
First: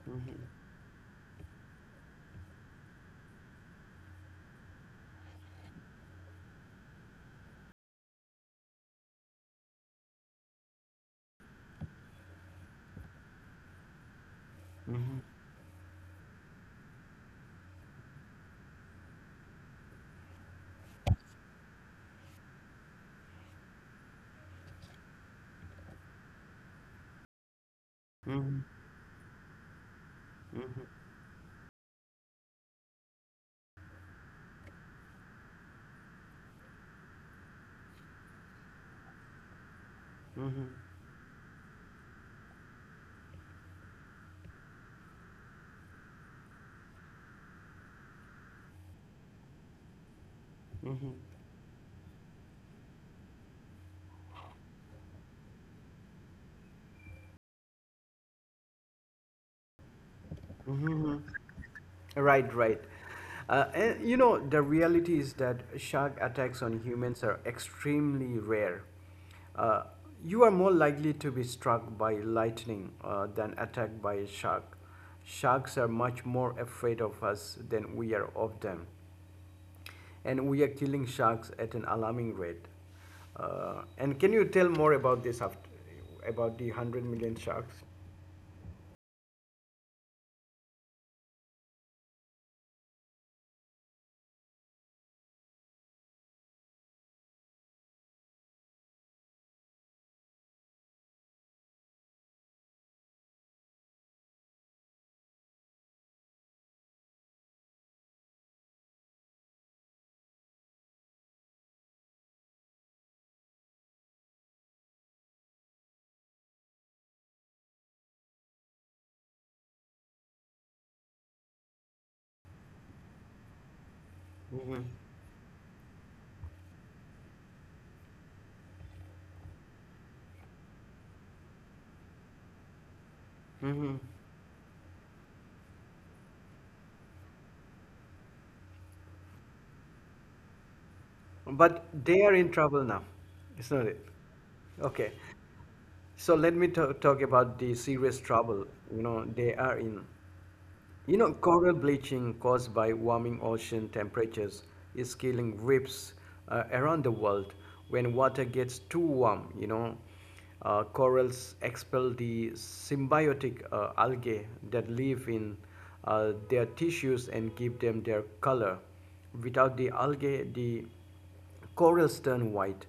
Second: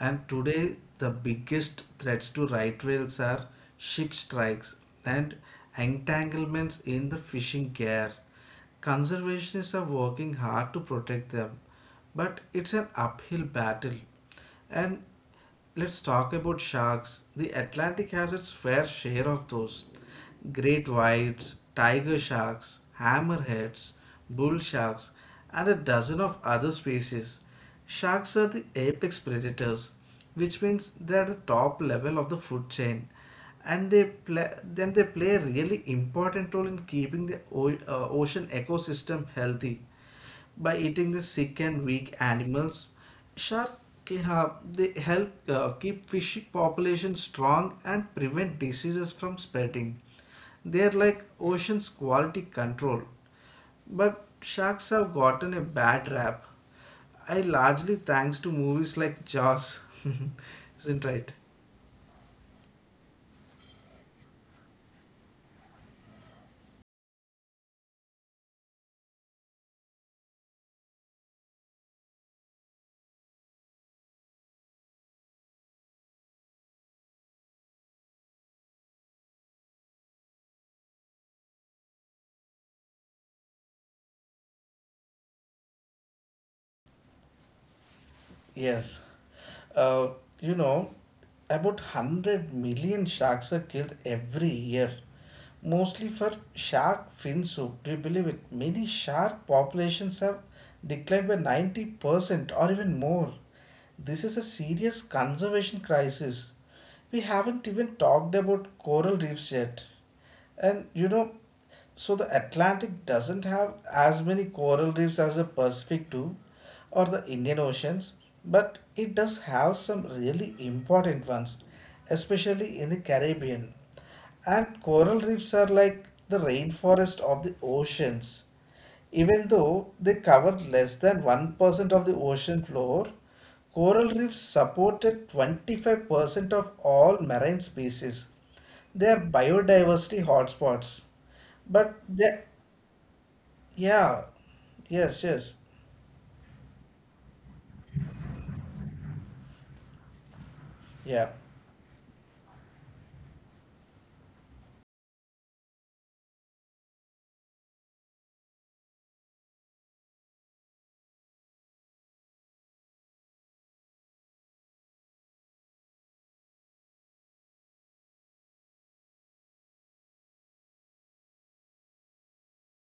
Speaker 2: And today, the biggest threats to right whales are ship strikes and entanglements in the fishing gear. Conservationists are working hard to protect them, but it's an uphill battle. And let's talk about sharks. The Atlantic has its fair share of those. Great whites, tiger sharks, hammerheads, bull sharks, and a dozen of other species. Sharks are the apex predators, which means they are the top level of the food chain, and then they play a really important role in keeping the ocean ecosystem healthy. By eating the sick and weak animals, shark they help keep fish population strong and prevent diseases from spreading. They are like ocean's quality control. But sharks have gotten a bad rap. I largely thanks to movies like Jaws. Isn't right?
Speaker 1: Right, right. And you know, the reality is that shark attacks on humans are extremely rare. Uh, you are more likely to be struck by lightning than attacked by a shark. Sharks are much more afraid of us than we are of them. And we are killing sharks at an alarming rate. And can you tell more about this about the 100 million sharks?
Speaker 2: Yes. Uh, you know, about 100 million sharks are killed every year, mostly for shark fin soup. Do you believe it? Many shark populations have declined by 90% or even more. This is a serious conservation crisis. We haven't even talked about coral reefs yet. And so the Atlantic doesn't have as many coral reefs as the Pacific do or the Indian Oceans, but it does have some really important ones, especially in the Caribbean.
Speaker 1: Mm-hmm.
Speaker 2: And coral reefs are like the rainforest of the oceans. Even though they cover less than 1% of the ocean floor,
Speaker 1: Mm-hmm.
Speaker 2: coral reefs supported 25% of all marine species. They are biodiversity hotspots.
Speaker 1: But
Speaker 2: But
Speaker 1: they are in
Speaker 2: the
Speaker 1: trouble now, isn't it?
Speaker 2: Yeah,
Speaker 1: Okay.
Speaker 2: yes, yes,
Speaker 1: So let me talk about the serious trouble, you know, they are in. You know,
Speaker 2: yeah,
Speaker 1: coral bleaching caused by warming ocean temperatures is killing reefs around the world. When water gets too warm, you know, corals expel the symbiotic algae that live in their tissues and give them their color. Without the algae, the corals turn white,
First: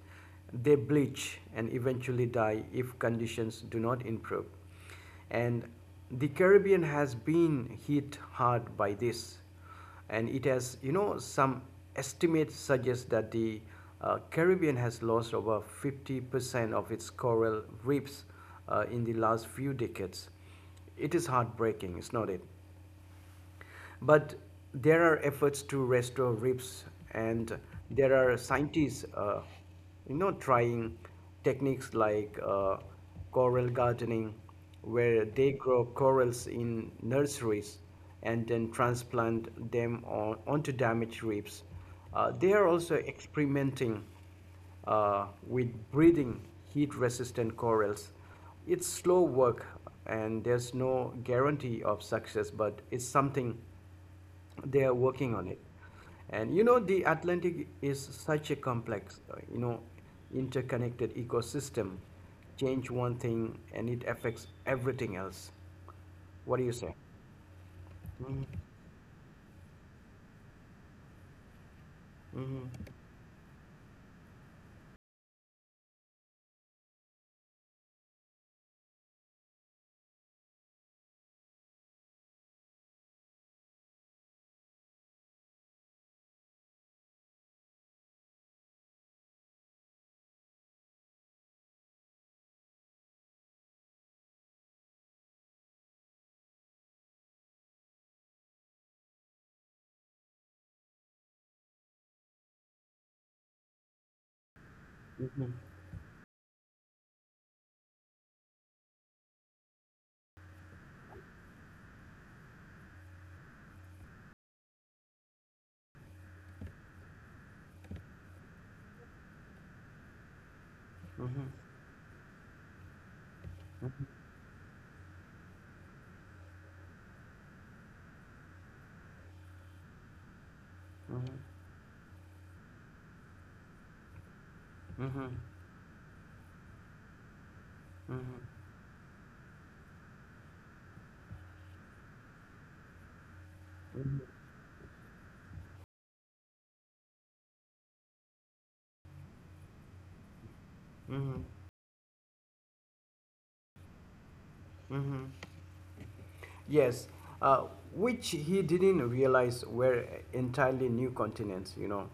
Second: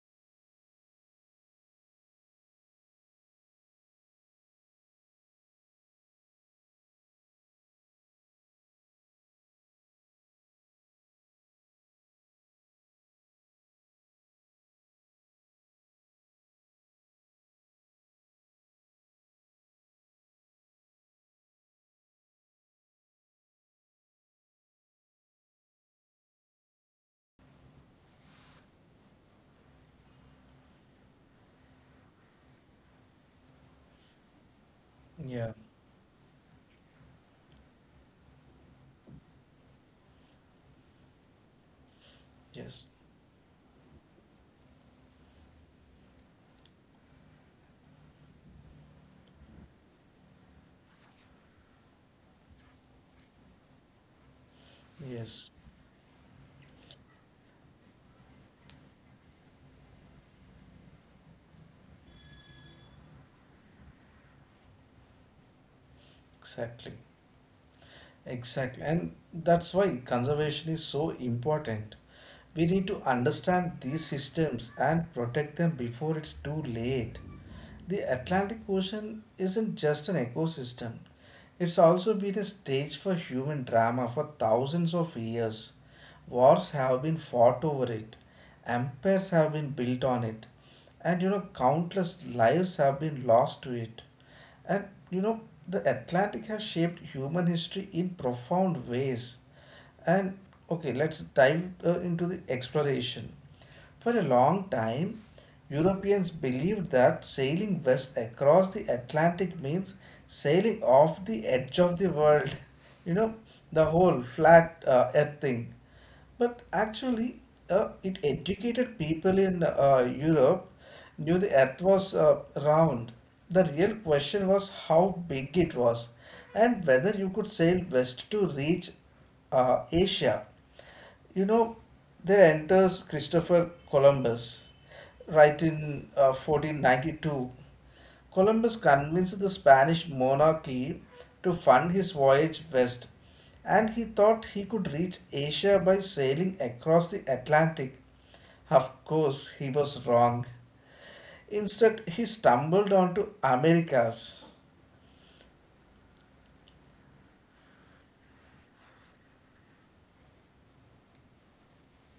Speaker 1: they bleach and eventually die if conditions do not improve. And the Caribbean has been hit hard by this. And it has, you know, some estimates suggest that the Caribbean has lost over 50% of its coral reefs in the last few decades. It is heartbreaking, is not it? But there are efforts to restore reefs, and there are scientists, you know, trying techniques like coral gardening, where
Speaker 2: yeah,
Speaker 1: they grow corals in nurseries and then transplant them onto damaged reefs. They are
Speaker 2: yes,
Speaker 1: also experimenting with breeding heat resistant corals. It's slow work and there's no guarantee of success, but it's something they are working
Speaker 2: yes,
Speaker 1: on it. And you know, the Atlantic is such a complex, you know, interconnected ecosystem. Change one thing and it affects everything else. What do you
Speaker 2: exactly,
Speaker 1: say? Mhm,
Speaker 2: exactly. And that's why conservation is so important. We
Speaker 1: mhm,
Speaker 2: need to understand these systems and protect them before it's too late. The Atlantic Ocean isn't just an ecosystem, it's also been a stage for human drama for thousands of years. Wars have been fought over it, empires have been built on it, and countless lives have been lost to it. And the Atlantic has shaped human history in profound ways. And okay, let's dive into the exploration. For a long time,
Speaker 1: mhm,
Speaker 2: Europeans believed that sailing west across the Atlantic means sailing off the edge of the world, you know, the whole flat earth thing. But actually, it educated people in Europe knew the earth was round. The real question was how big it was and whether you could sail west to reach Asia.
Speaker 1: mhm,
Speaker 2: You know, there enters Christopher Columbus
Speaker 1: mhm,
Speaker 2: right in 1492.
Speaker 1: mhm,
Speaker 2: Columbus convinced the Spanish monarchy to fund his voyage west, and he
Speaker 1: mhm,
Speaker 2: thought he could reach Asia by sailing across the Atlantic. Of course, he was wrong.
Speaker 1: mhm.
Speaker 2: Instead, he stumbled onto Americas.
Speaker 1: Mhm. Yes, uh, which he didn't realize were entirely new continents, you know.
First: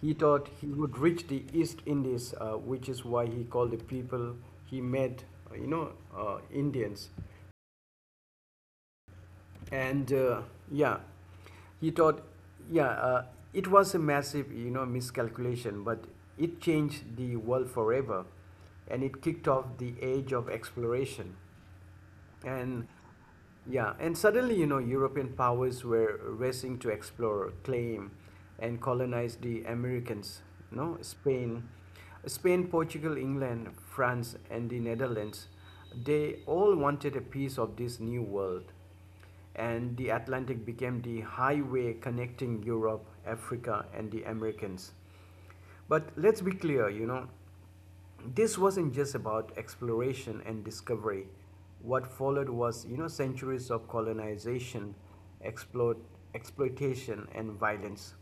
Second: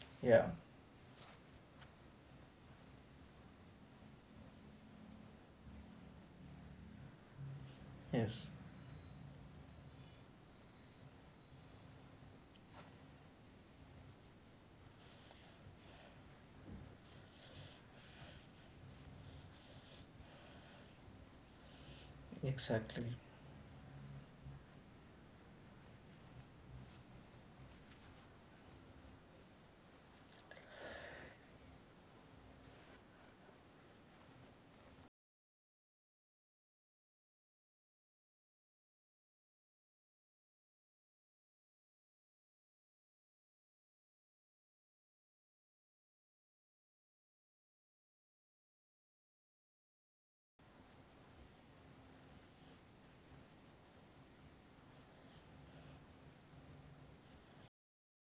Speaker 1: He
Speaker 2: Yeah.
Speaker 1: thought he would reach the East Indies, which is why he called the people he met, Indians.
Speaker 2: Yes.
Speaker 1: And yeah he thought, yeah uh, it was a massive, you know, miscalculation, but it changed the world forever, and it kicked off the age of exploration. And
Speaker 2: Exactly.
Speaker 1: yeah, and suddenly, you know, European powers were racing to explore, claim, and colonize the Americans, you know, Spain, Portugal, England, France, and the Netherlands. They all wanted a piece of this new world, and the Atlantic became the highway connecting Europe, Africa, and the Americans. But let's be clear, you know, this wasn't just about exploration and discovery. What followed was, you know, centuries of colonization, exploit, exploitation, and violence.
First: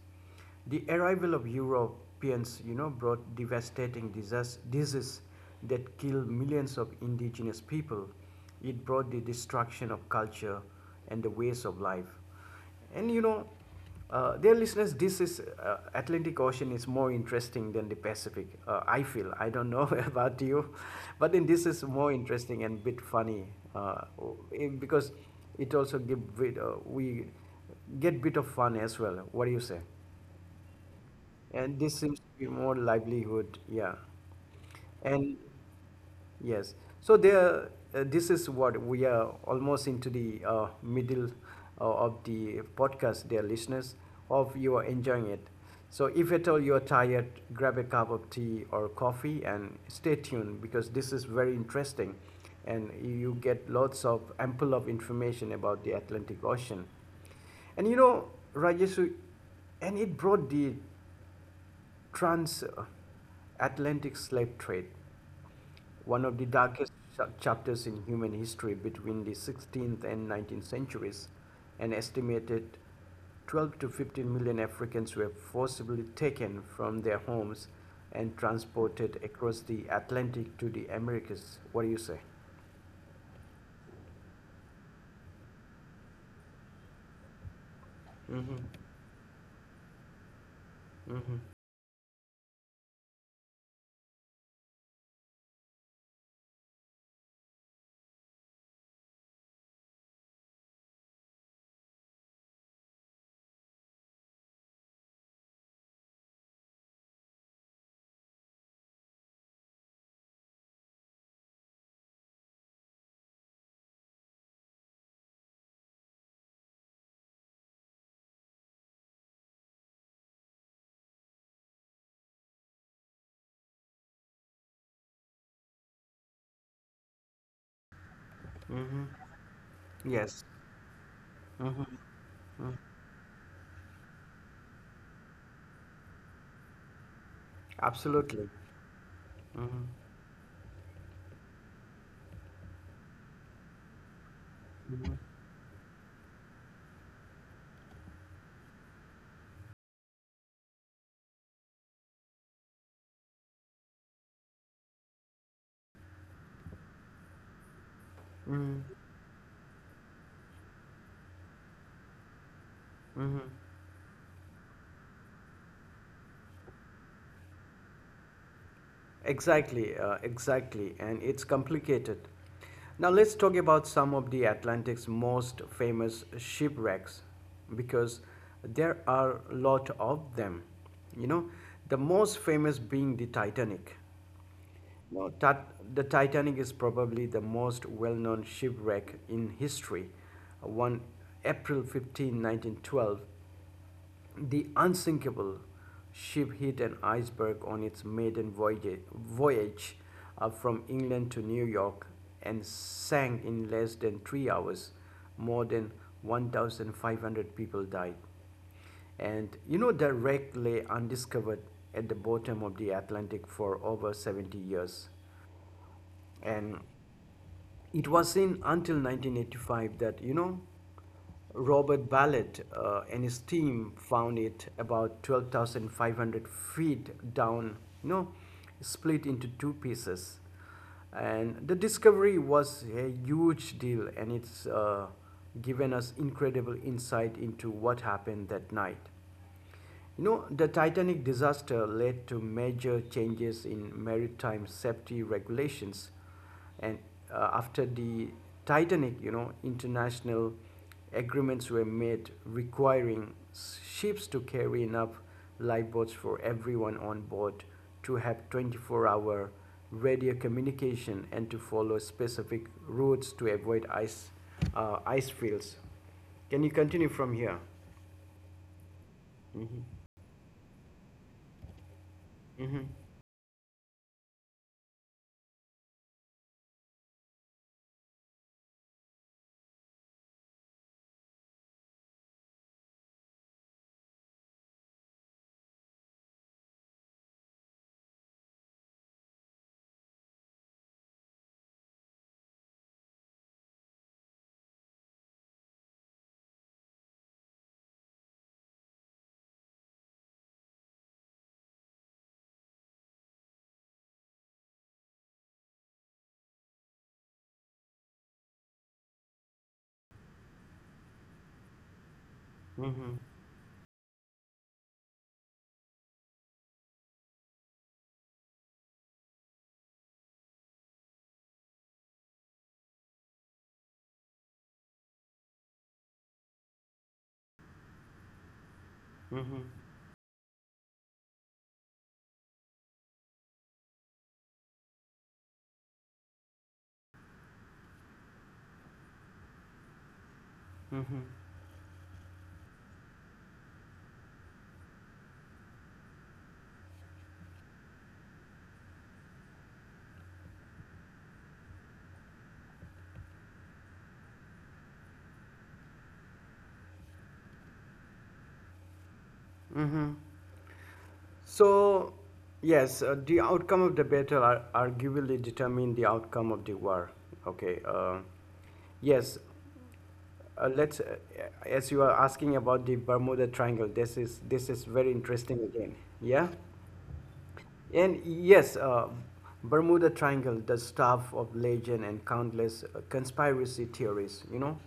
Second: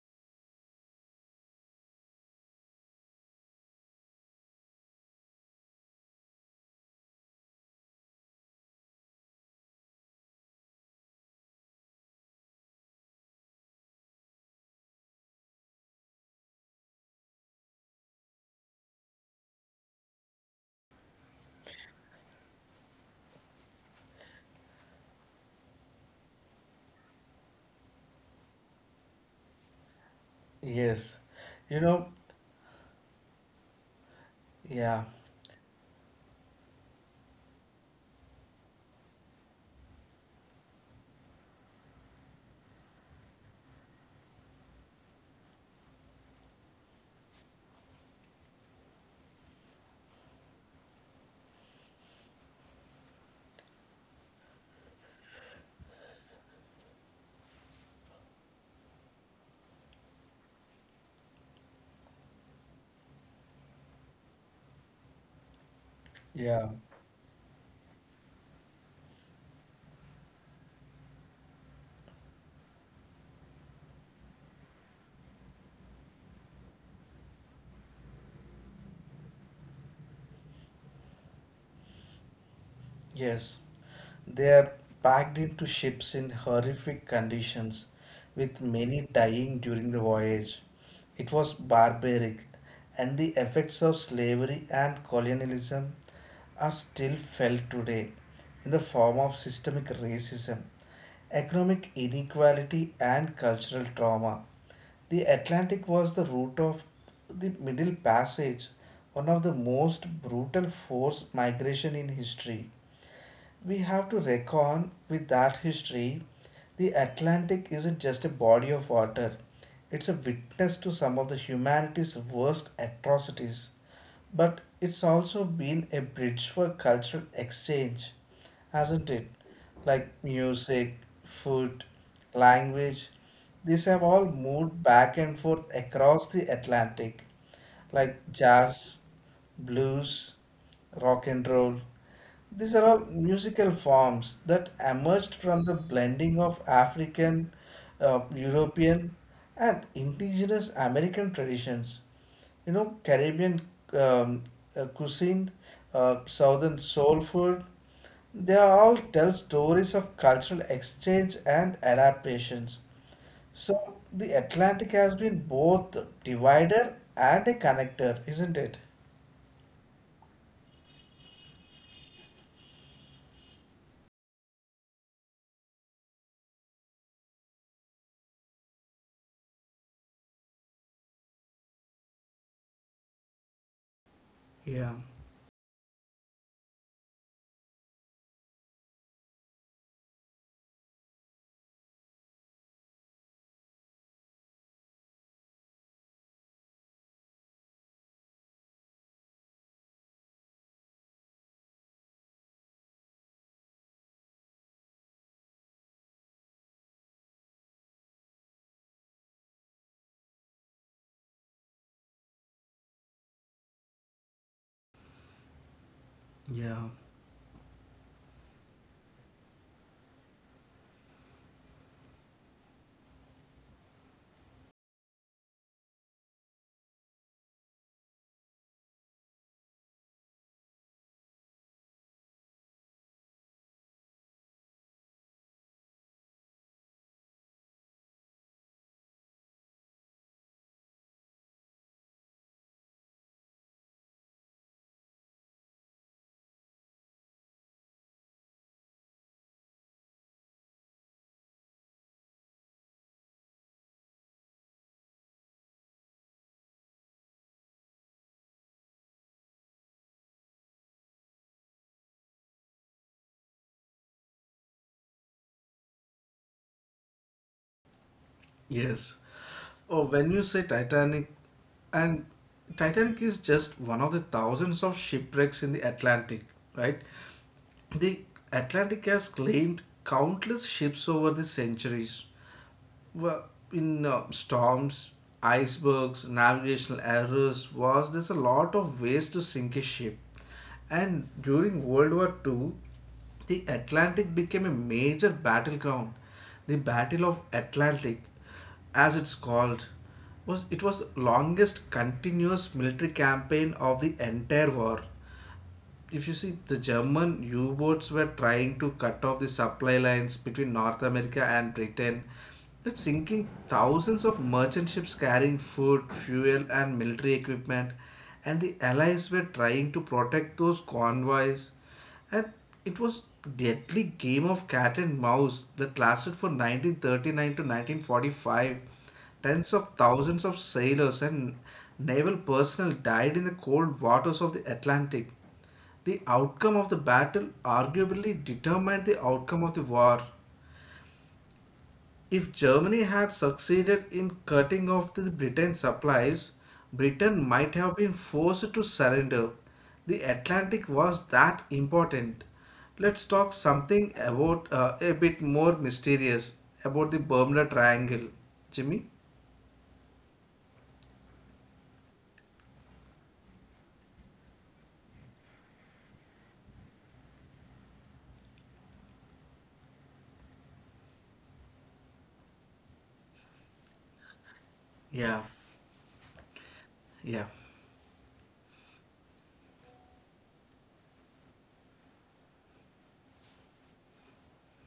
Speaker 1: The arrival of Europeans, you know, brought devastating disease that killed millions of indigenous people. It brought the destruction of culture and the ways of life. And you know, dear listeners, this is Atlantic Ocean is more interesting than the Pacific. I feel I don't know about you, but then this is more interesting and bit funny uh, because it also give bit, we get bit of fun as well. What do you say?
Speaker 2: Yes.
Speaker 1: And
Speaker 2: You
Speaker 1: this
Speaker 2: know,
Speaker 1: seems to be more livelihood, yeah.
Speaker 2: yeah,
Speaker 1: And yes. So there, this is what we are almost into the middle of the podcast, dear listeners. Hope you are enjoying it. So if at all you are tired, grab a cup of tea or coffee and stay tuned, because this is very interesting, and you get lots of ample of information about the Atlantic Ocean. And you know, Rajesh, and it brought the transatlantic slave trade, one of the
Speaker 2: yeah,
Speaker 1: darkest chapters in human history, between the 16th and 19th centuries. An estimated 12 to 15 million Africans were forcibly taken from their homes and transported across the Atlantic to the Americas. What do you say?
Speaker 2: yes. They are packed into ships in horrific conditions, with
Speaker 1: Mm-hmm.
Speaker 2: many dying during the voyage. It
Speaker 1: Mm-hmm.
Speaker 2: was barbaric, and the effects of slavery and colonialism are still felt today in the form of systemic racism, economic inequality, and cultural trauma. The Atlantic was the route of the Middle Passage, one of the most brutal forced migration in history. We have to reckon with that history. The Atlantic isn't just a body of water, it's a witness to some of the humanity's worst atrocities. But it's also been a bridge for cultural exchange, hasn't it? Like
Speaker 1: Yes,
Speaker 2: music, food, language, these have all moved back and forth across the Atlantic, like
Speaker 1: absolutely.
Speaker 2: jazz, blues, rock and roll. These are all musical forms that emerged from the blending of African, European, and indigenous American traditions. Caribbean um, cuisine, Southern soul food, they
Speaker 1: Mm-hmm.
Speaker 2: all tell stories of cultural exchange and adaptations. So, the Atlantic has been both divider and a connector, isn't it?
Speaker 1: Exactly, exactly, and it's complicated. Now let's talk about some of the Atlantic's most famous shipwrecks, because there are a lot of them. You know, the most famous being the Titanic.
Speaker 2: Yeah,
Speaker 1: No, Tat- The Titanic is probably the most well-known shipwreck in history. One April 15, 1912, the unsinkable ship hit an iceberg on its maiden voyage from England to New York, and sank in less than 3 hours. More than 1,500 people died, and you know the wreck lay undiscovered at the bottom of the Atlantic for over 70 years.
Speaker 2: yeah.
Speaker 1: And it was in until 1985 that you know Robert Ballard and his team found it about 12,500 feet down, you know, split into two pieces. And the discovery was a huge deal, and it's given us incredible insight into what happened that night. You know, the Titanic disaster led to major changes in maritime safety regulations. And after the Titanic, you know, international agreements were made requiring ships to carry enough lifeboats for everyone on board, to have 24-hour radio communication, and to follow specific routes to avoid ice fields. Can you continue from here?
Speaker 2: Yes.
Speaker 1: Mm-hmm.
Speaker 2: Oh, when you say Titanic, and
Speaker 1: Mm-hmm.
Speaker 2: Titanic is just one of the thousands of shipwrecks in the Atlantic, right? The Atlantic has claimed countless ships over the centuries, well, in storms, icebergs, navigational errors, was there's a lot of ways to sink a ship. And during World War II, the Atlantic became a major battleground. The Battle of Atlantic, as it's called, was the longest continuous military campaign of the entire war if you see the German U-boats were trying to cut off the supply lines between North America and Britain, that
Speaker 1: Mm-hmm.
Speaker 2: sinking thousands of merchant ships carrying food, fuel, and military equipment, and the Allies were trying to protect those convoys, and it was deadly game of cat and mouse that lasted from 1939 to 1945.
Speaker 1: Mm-hmm.
Speaker 2: Tens of thousands of sailors and naval personnel died in the cold waters of the Atlantic. The outcome of the battle arguably determined the outcome of the war. If Germany had succeeded in cutting off the Britain's supplies, Britain might have been forced to surrender. The Atlantic was that important. Let's talk something about a bit more mysterious about the Bermuda Triangle. Jimmy?
Speaker 1: Mm-hmm. So, yes, the outcome of the battle are arguably determine the outcome of the war. Okay. Yes. Uh, let's, uh, as you are asking about the Bermuda Triangle, this is very
Speaker 2: Yeah,
Speaker 1: interesting again. Yeah.
Speaker 2: yeah,
Speaker 1: And yes, Bermuda Triangle, the stuff of legend and countless conspiracy theories, you know.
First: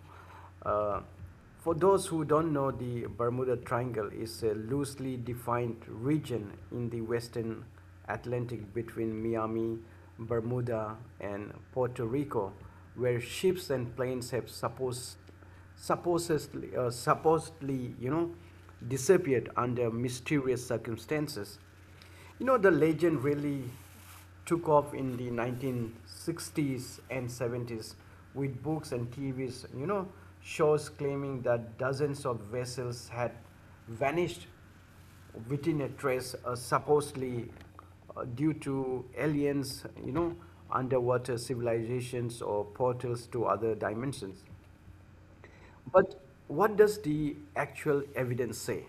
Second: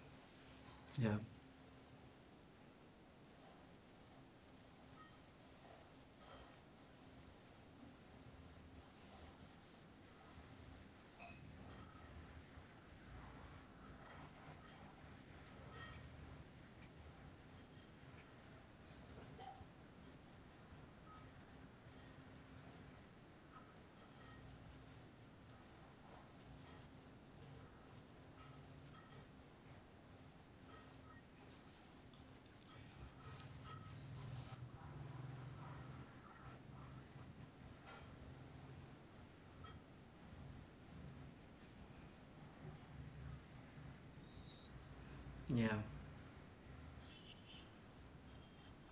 Speaker 1: Uh,
Speaker 2: yeah,
Speaker 1: for those who don't know, the Bermuda Triangle is a loosely defined region in the western Atlantic between Miami, Bermuda, and Puerto Rico, where ships and planes have supposedly disappeared under mysterious circumstances. You know, the legend really took off in the 1960s and '70s with books and TVs, you know, shows claiming that dozens of vessels had vanished within a trace, supposedly due to aliens, you know, underwater civilizations or portals to other dimensions.
Speaker 2: yeah,
Speaker 1: But what does the actual evidence say?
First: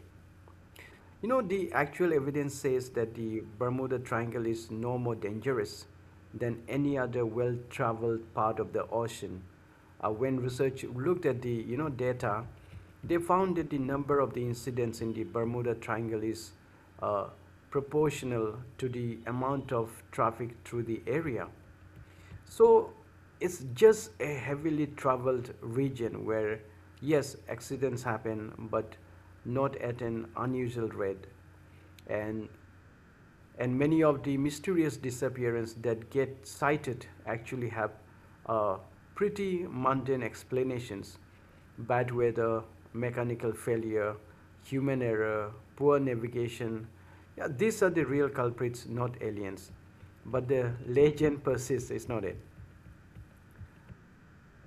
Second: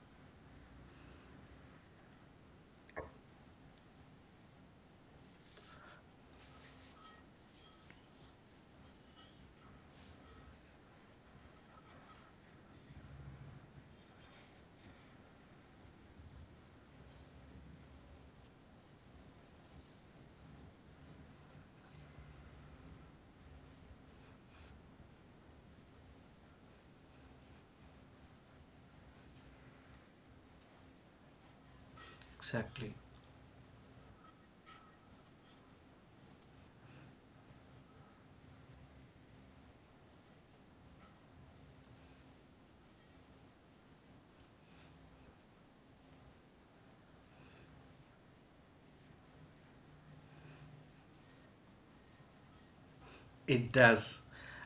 Speaker 1: You know, the actual evidence says that the Bermuda Triangle is no more dangerous than any other well-traveled part of the ocean. When research looked at the data, they found that the number of the incidents in the Bermuda Triangle is uh, proportional to the amount of traffic through the area. So it's just a heavily traveled region where, yes, accidents happen, but not at an unusual rate. And
Speaker 2: exactly.
Speaker 1: and many of the mysterious disappearances that get cited actually have uh, pretty mundane explanations: bad weather, mechanical failure, human error, poor navigation. Yeah, these are the real culprits, not aliens. But the legend persists, it's not it?
Speaker 2: It does.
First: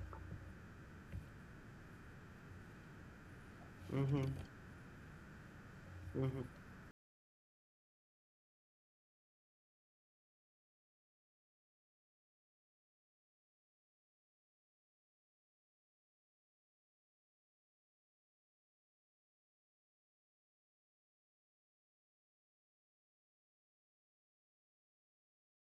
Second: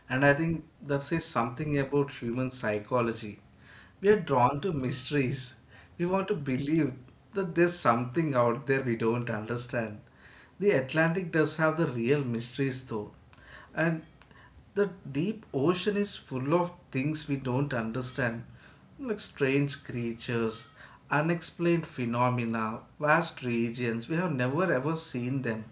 Speaker 2: And I think that says something about human psychology. We are
Speaker 1: Mm-hmm,
Speaker 2: drawn to mysteries. We want to
Speaker 1: mm-hmm,
Speaker 2: believe that there's something out there we don't understand. The Atlantic does have the real mysteries, though. And the deep ocean is full of things we don't understand, like strange creatures, unexplained phenomena, vast regions. We have never ever seen them.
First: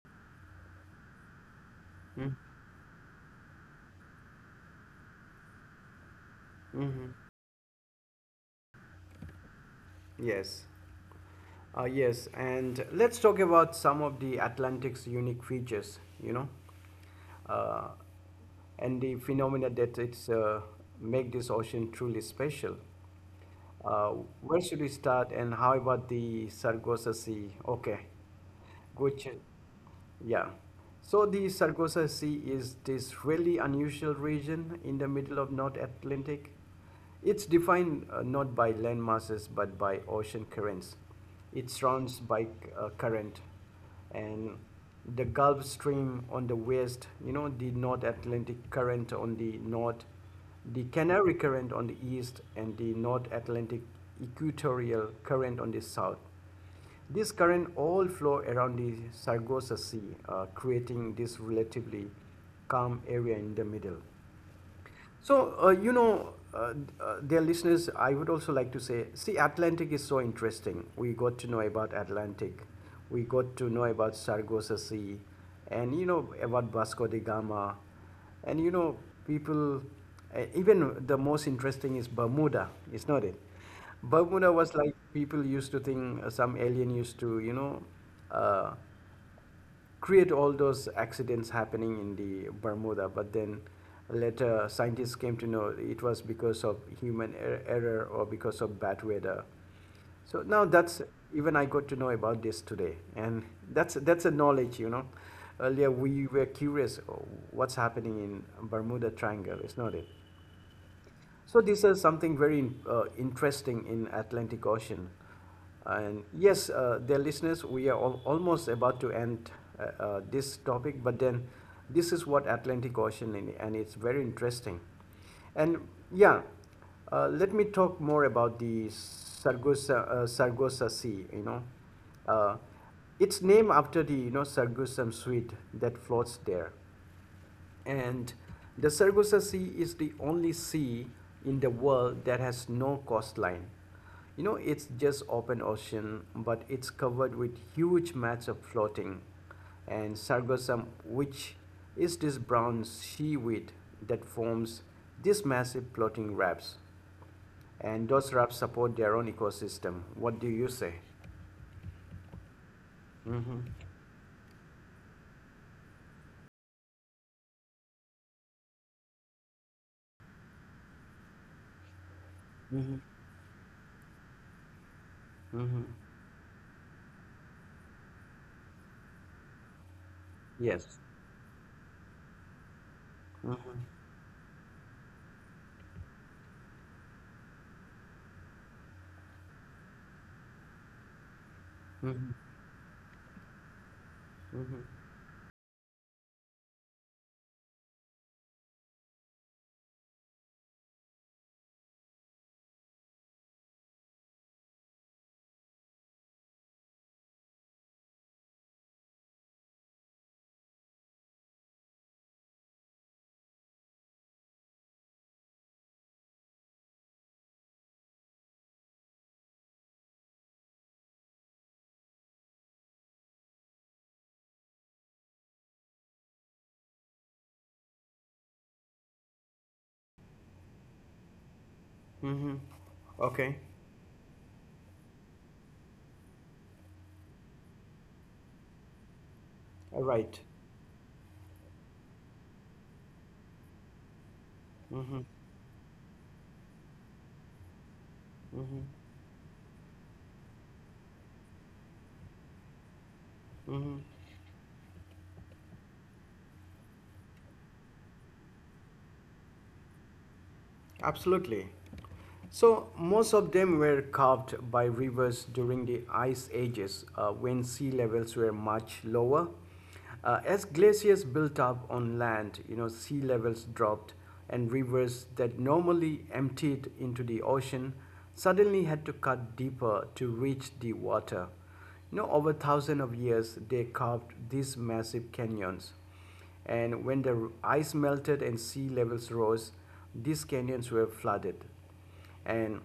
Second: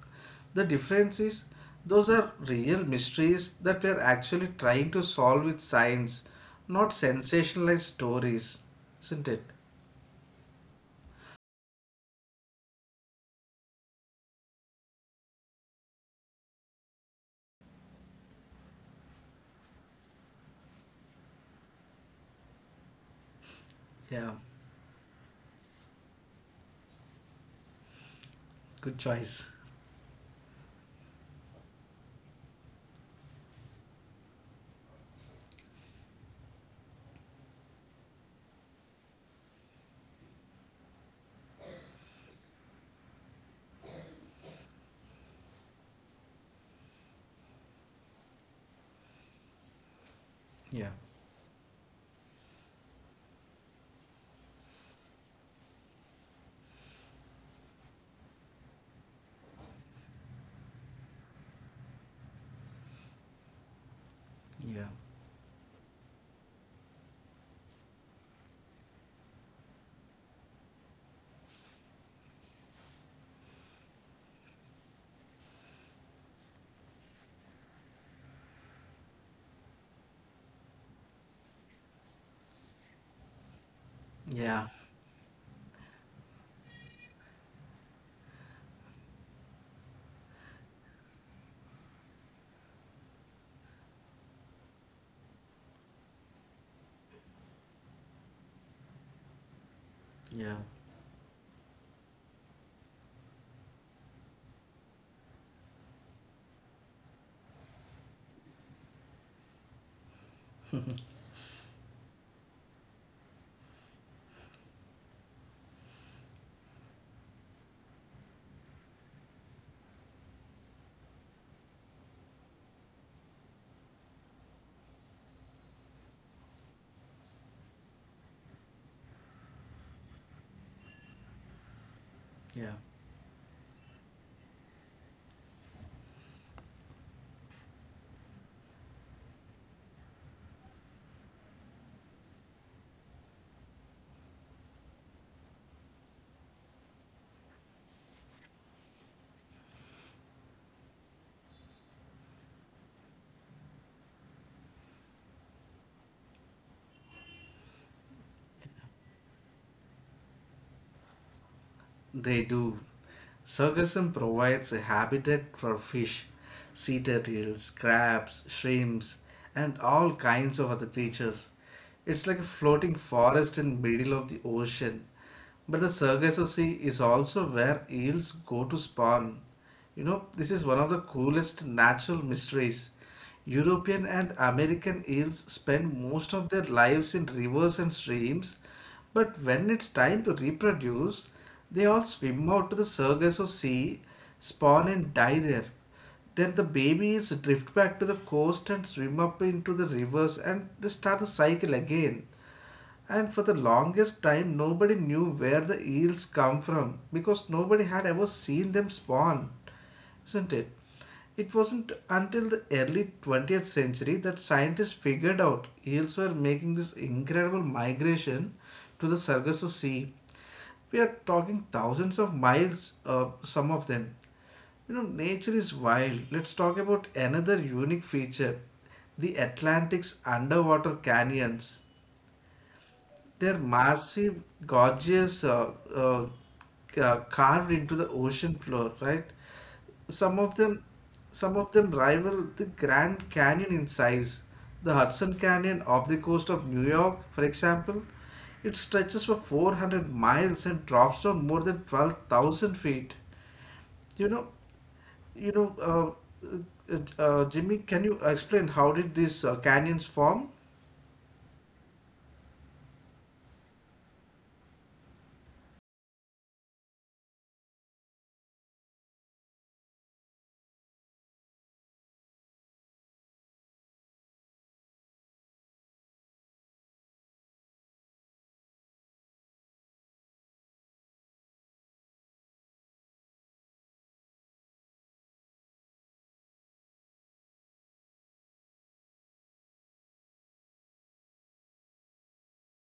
Speaker 2: The difference is those are real mysteries that we are actually trying to solve with science, not
Speaker 1: mm-hmm.
Speaker 2: sensationalized stories. Isn't it?
Speaker 1: Yes, yes, and let's talk about some of the Atlantic's unique features. You know, uh, and the phenomena that it's make this ocean truly special. Uh,
Speaker 2: Yeah,
Speaker 1: where should we start, and how about the Sargasso Sea? Okay,
Speaker 2: good
Speaker 1: good. ch-
Speaker 2: choice.
Speaker 1: yeah. So the Sargasso Sea is this really unusual region in the middle of North Atlantic. It's defined not by land masses but by ocean currents. It's surrounded by current and the Gulf Stream on the west, you know, the North Atlantic Current on the north, the
Speaker 2: Yeah,
Speaker 1: Canary Current on the east, and the North Atlantic Equatorial Current on the south. This current all flow around the Sargasso Sea, creating this relatively calm area in the middle.
Speaker 2: yeah,
Speaker 1: So, uh, you know, uh, Dear listeners, I would also like to say, see, Atlantic is so interesting. We got to know about Atlantic, we got to know about Sargasso Sea, and you know about Vasco da Gama, and you know people. Even the most interesting is Bermuda, is not it? Bermuda was
Speaker 2: yeah,
Speaker 1: like people used to think some alien used to, you know, uh, create all those accidents happening in the Bermuda. But then later scientists came to know it was because of human error or because of bad weather. So
Speaker 2: yeah,
Speaker 1: now that's even I got to know about this today, and that's a knowledge, you know. Earlier we were curious oh, what's happening in Bermuda Triangle, is not it? So this is something very interesting in Atlantic Ocean. And yes, dear listeners, we are almost about to end this topic, but then this is what Atlantic Ocean in, and it's very interesting. And yeah, let me talk more about the Sargasso Sea, you know. Uh,
Speaker 2: yeah.
Speaker 1: it's named after the, you know, Sargassum sweet that floats there. And the Sargasso Sea is the only sea in the world that has no coastline. You know, it's just open ocean, but it's covered with huge mats of floating and sargassum, which is this brown seaweed that forms these massive floating wraps. And those wraps support their own ecosystem. What do you say?
Speaker 2: They do.
Speaker 1: Mm-hmm.
Speaker 2: Sargassum provides a habitat for fish, sea turtles, crabs, shrimps, and all kinds of other creatures. It's like a floating
Speaker 1: Mm-hmm.
Speaker 2: forest in middle of the ocean. But
Speaker 1: Mm-hmm.
Speaker 2: the Sargasso Sea is also where eels go to spawn. This is one of the
Speaker 1: Yes.
Speaker 2: coolest natural mysteries. European and American eels spend most of their lives in rivers and streams, but when it's time to reproduce, they all
Speaker 1: Mm-hmm.
Speaker 2: swim out to the circus or sea,
Speaker 1: Mm-hmm.
Speaker 2: spawn and die there. Then the babies drift back to the coast and swim up into the rivers and they start the cycle again. And for the longest time, nobody knew where the eels come from because nobody had ever seen them spawn, isn't it? It wasn't until the early 20th century that scientists figured out eels were making this incredible migration to the Sargasso Sea. We are talking thousands of miles, some of them. Nature is wild. Let's talk about another unique feature the Atlantic's underwater canyons.
Speaker 1: Mm-hmm. Okay.
Speaker 2: They're massive, gorgeous, carved into the ocean floor, right?
Speaker 1: All
Speaker 2: Some
Speaker 1: right.
Speaker 2: of them, some of them rival the Grand Canyon in size. The
Speaker 1: Mm-hmm.
Speaker 2: Hudson Canyon off the coast of New York, for example, it
Speaker 1: Mm-hmm.
Speaker 2: stretches for 400 miles and drops down more than 12,000 feet.
Speaker 1: Mm-hmm.
Speaker 2: You know, Jimmy, can you explain how did these canyons form?
Speaker 1: Absolutely. So most of them were carved by rivers during the ice ages when sea levels were much lower. As glaciers built up on land, you know, sea levels dropped and rivers that normally emptied into the ocean suddenly had to cut deeper to reach the water. You know, over thousands of years, they carved these massive canyons. And when the ice melted and sea levels rose, these canyons were flooded and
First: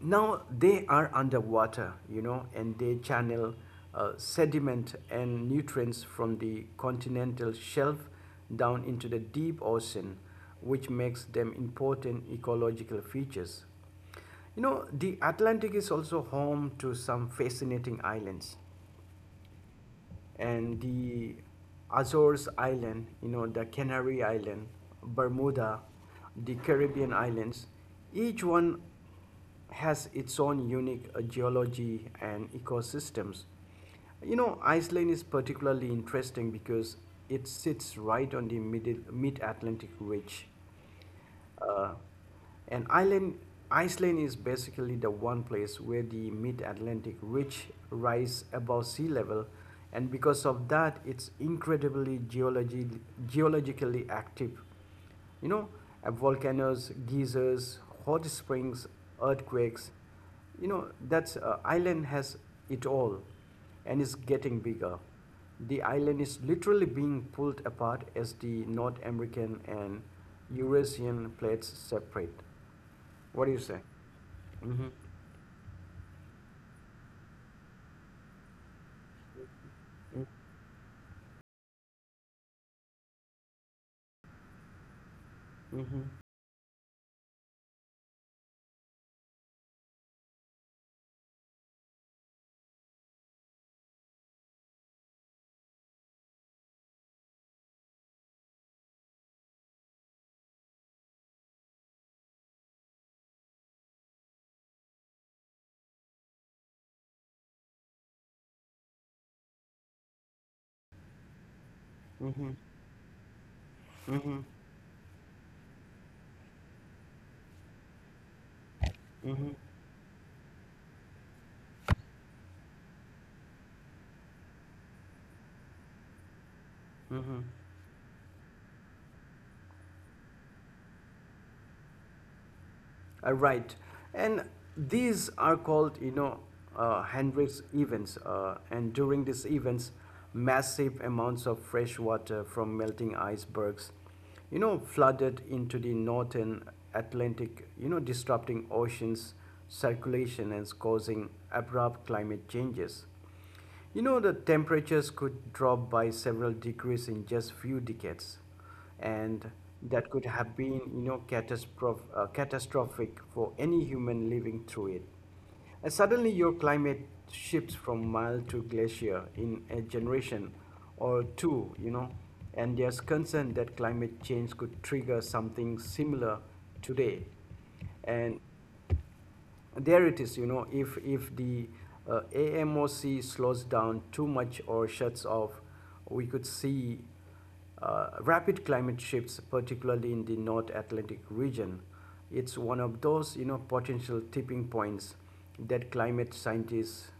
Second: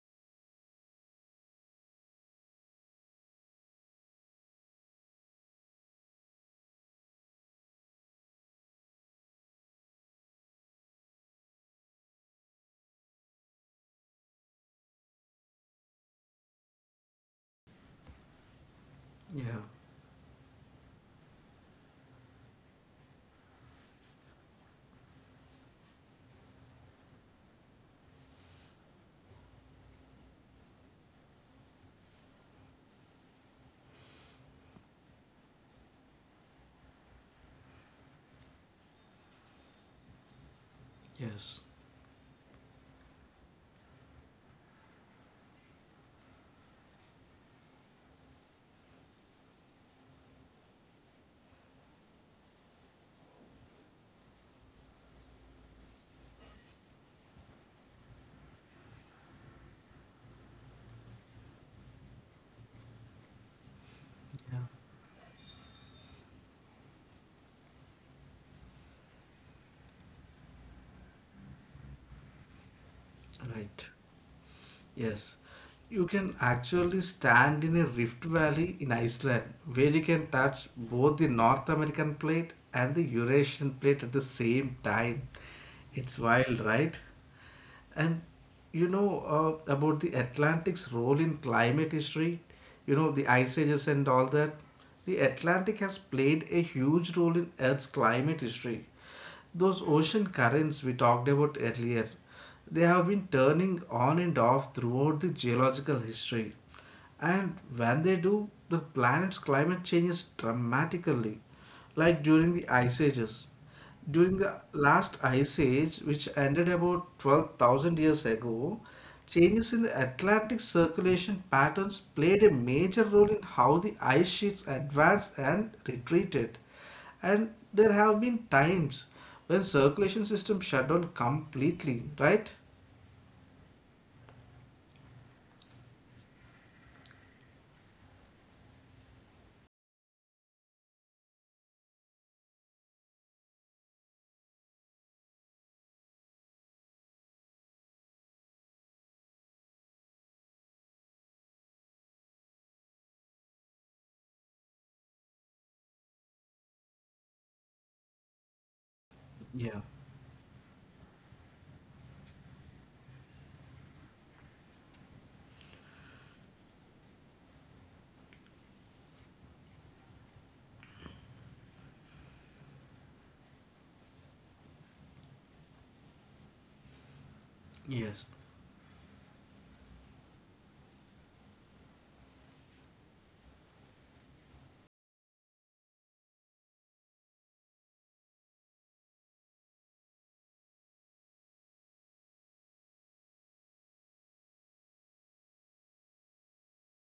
Speaker 1: now they are underwater, you know, and they channel sediment and nutrients from the continental shelf down into the deep ocean, which makes them important ecological features. You know, the Atlantic is also home to some fascinating islands,
Speaker 2: Yeah,
Speaker 1: and the Azores Island, you know, the Canary Island, Bermuda, the Caribbean islands, each one has its own unique geology and ecosystems. You know, Iceland is particularly interesting because it sits right on the mid Atlantic Ridge,
Speaker 2: yes,
Speaker 1: uh, and Ireland, Iceland is basically the one place where the mid-Atlantic ridge rise above sea level, and because of that, it's incredibly geologically active. You know, volcanoes, geysers, hot springs, earthquakes. You know, that's island has it all and is getting
Speaker 2: yeah,
Speaker 1: bigger. The island is literally being pulled apart as the North American and Eurasian plates separate. What do you say?
Speaker 2: right.
Speaker 1: Mm-hmm.
Speaker 2: Yes, you can actually stand in a rift valley in Iceland where you can touch both the North American plate and the Eurasian plate at the same time.
Speaker 1: Mm-hmm.
Speaker 2: It's wild, right? And about the Atlantic's role in climate history, the ice ages and all that. The Atlantic has played a huge role in Earth's climate history. Those ocean currents we talked about earlier, they have been turning on and off throughout the geological history. And when they do, the planet's climate changes dramatically, like
Speaker 1: Mm-hmm. Mm-hmm.
Speaker 2: during the ice ages. During
Speaker 1: Mm-hmm.
Speaker 2: the last ice age, which ended about 12,000 years ago,
Speaker 1: Mm-hmm.
Speaker 2: changes in the Atlantic circulation patterns played a major role in how the ice sheets advanced and retreated.
Speaker 1: Mm-hmm.
Speaker 2: And there have been times when circulation system shut down completely, right?
Speaker 1: Right. And these are called, you know, Hendrix events. And during these events, massive amounts of fresh water from melting icebergs, you know, flooded into the northern Atlantic, you know, disrupting oceans circulation and causing abrupt climate changes. You know, the temperatures could drop by several degrees in just few decades, and
Speaker 2: Yeah.
Speaker 1: that could have been, you know, catastrophic for any human living through it. And suddenly, your climate shifts from mild to glacier in a generation or two, you know, and there's concern that climate change could trigger something similar today.
Speaker 2: Yes.
Speaker 1: And there it is, you know, if the AMOC slows down too much or shuts off, we could see rapid climate shifts particularly in the North Atlantic region. It's one of those, you know, potential tipping points that climate scientists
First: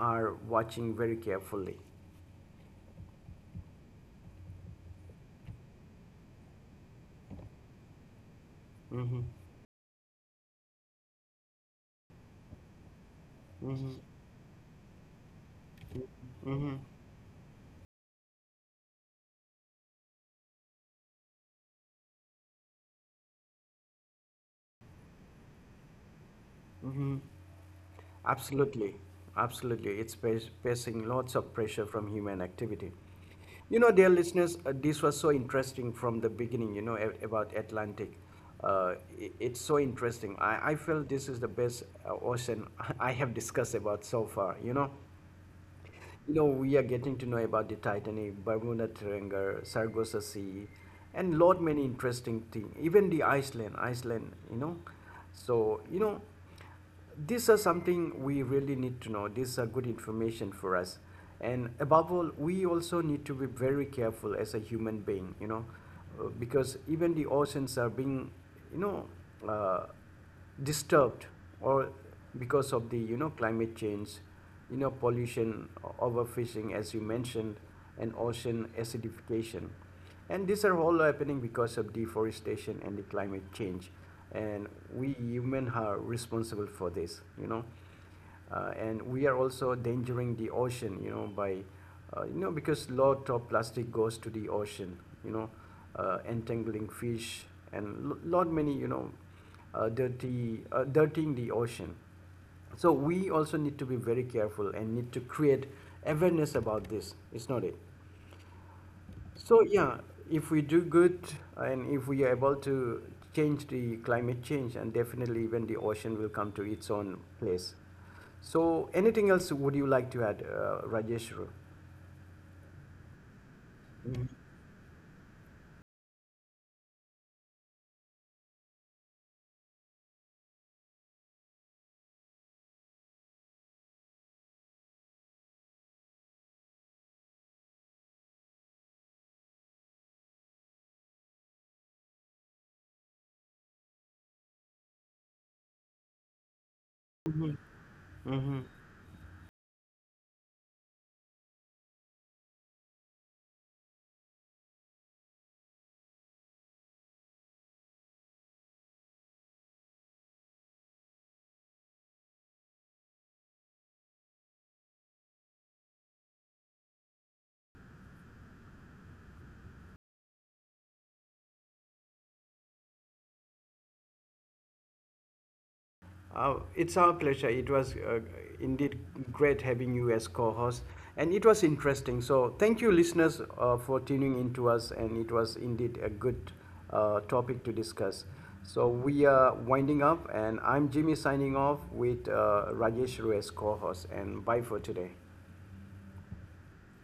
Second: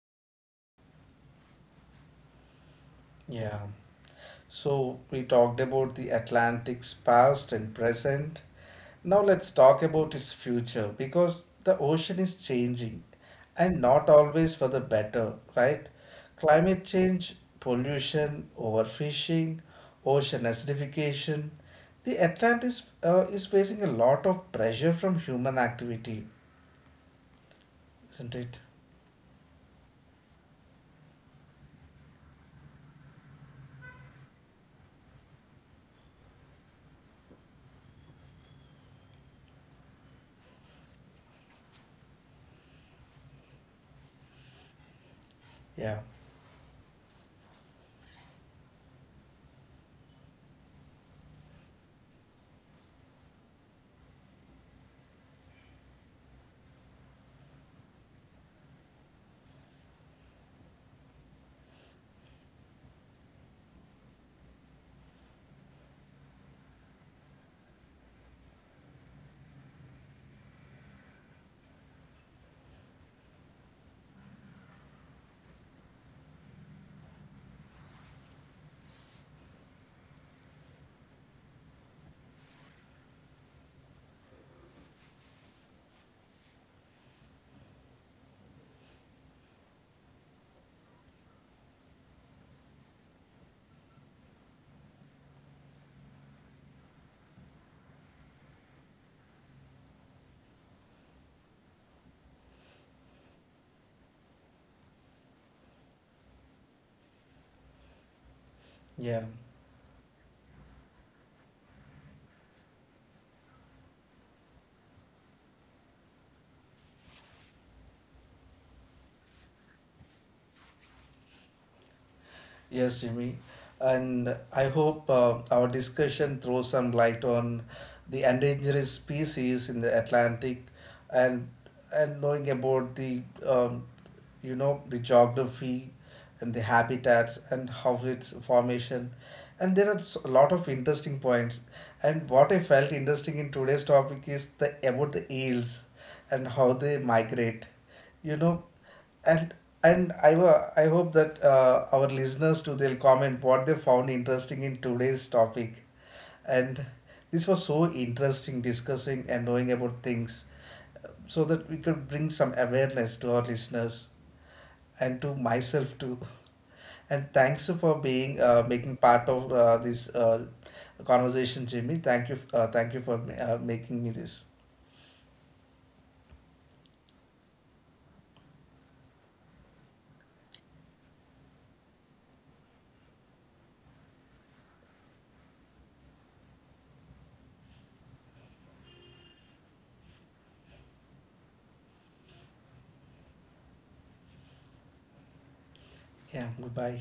Speaker 1: are watching very carefully.
Speaker 2: Yeah. So we talked about the Atlantic's past and present. Now
Speaker 1: Hmm.
Speaker 2: let's talk about its future because the ocean is changing and
Speaker 1: Hmm.
Speaker 2: not always for the better, right?
Speaker 1: Hmm.
Speaker 2: Climate change, pollution, overfishing, ocean acidification. The Atlantis is facing a lot of pressure from human activity.
Speaker 1: Hmm.
Speaker 2: Isn't it?
Speaker 1: Absolutely, absolutely. It's facing lots of pressure from human activity. You know, dear listeners, this was so interesting from the beginning, you know, about Atlantic. Uh, it's so interesting. I feel this is the best ocean I have discussed about so far, you know.
Speaker 2: Yeah,
Speaker 1: You know, we are getting to know about the Titanic, Bermuda Triangle, Sargasso Sea, and lot many interesting thing. Even the Iceland, you know. So, you know, these are something we really need to know. These are good information for us. And above all, we also need to be very careful as a human being, you know, because even the oceans are being, you know, uh, disturbed or because of the, you know, climate change, you know, pollution, overfishing as you mentioned, and ocean acidification, and these are all happening because of deforestation and the climate change, and we human are responsible for this, you know. And we are also endangering the ocean, you know, by, you know, because a lot of plastic goes to the ocean, you know, entangling fish and lot many, you know, dirtying the ocean. So we also need to be very careful and need to create awareness about this. It's not it.
Speaker 2: yeah.
Speaker 1: So yeah, if we do good and if we are able to change the climate change, and definitely even the ocean will come to its own place. So anything else would you like to add, Rajesh?
Speaker 2: Yes, Jimmy. And I hope our discussion throws some light on the endangered species in the Atlantic and knowing about the um, you know the geography and the habitats and how its formation, and there are a lot of interesting points, and what I felt interesting in today's topic is the about the eels and how they migrate, you know and and I hope that our listeners too they'll comment what they found interesting in today's topic, and this was so interesting discussing and knowing about things so that we could bring some awareness to our listeners and to myself too. And thanks you for being making part of this conversation, Jimmy. Thank you for making me this.
Speaker 1: It's our pleasure. It was indeed great having you as co host, and it was interesting. So, thank you, listeners, for tuning in to us, and it was indeed a good topic to discuss. So, we are winding up, and I'm Jimmy signing off with Rajesh Rue as co host, and bye for today.
Speaker 2: Yeah, goodbye.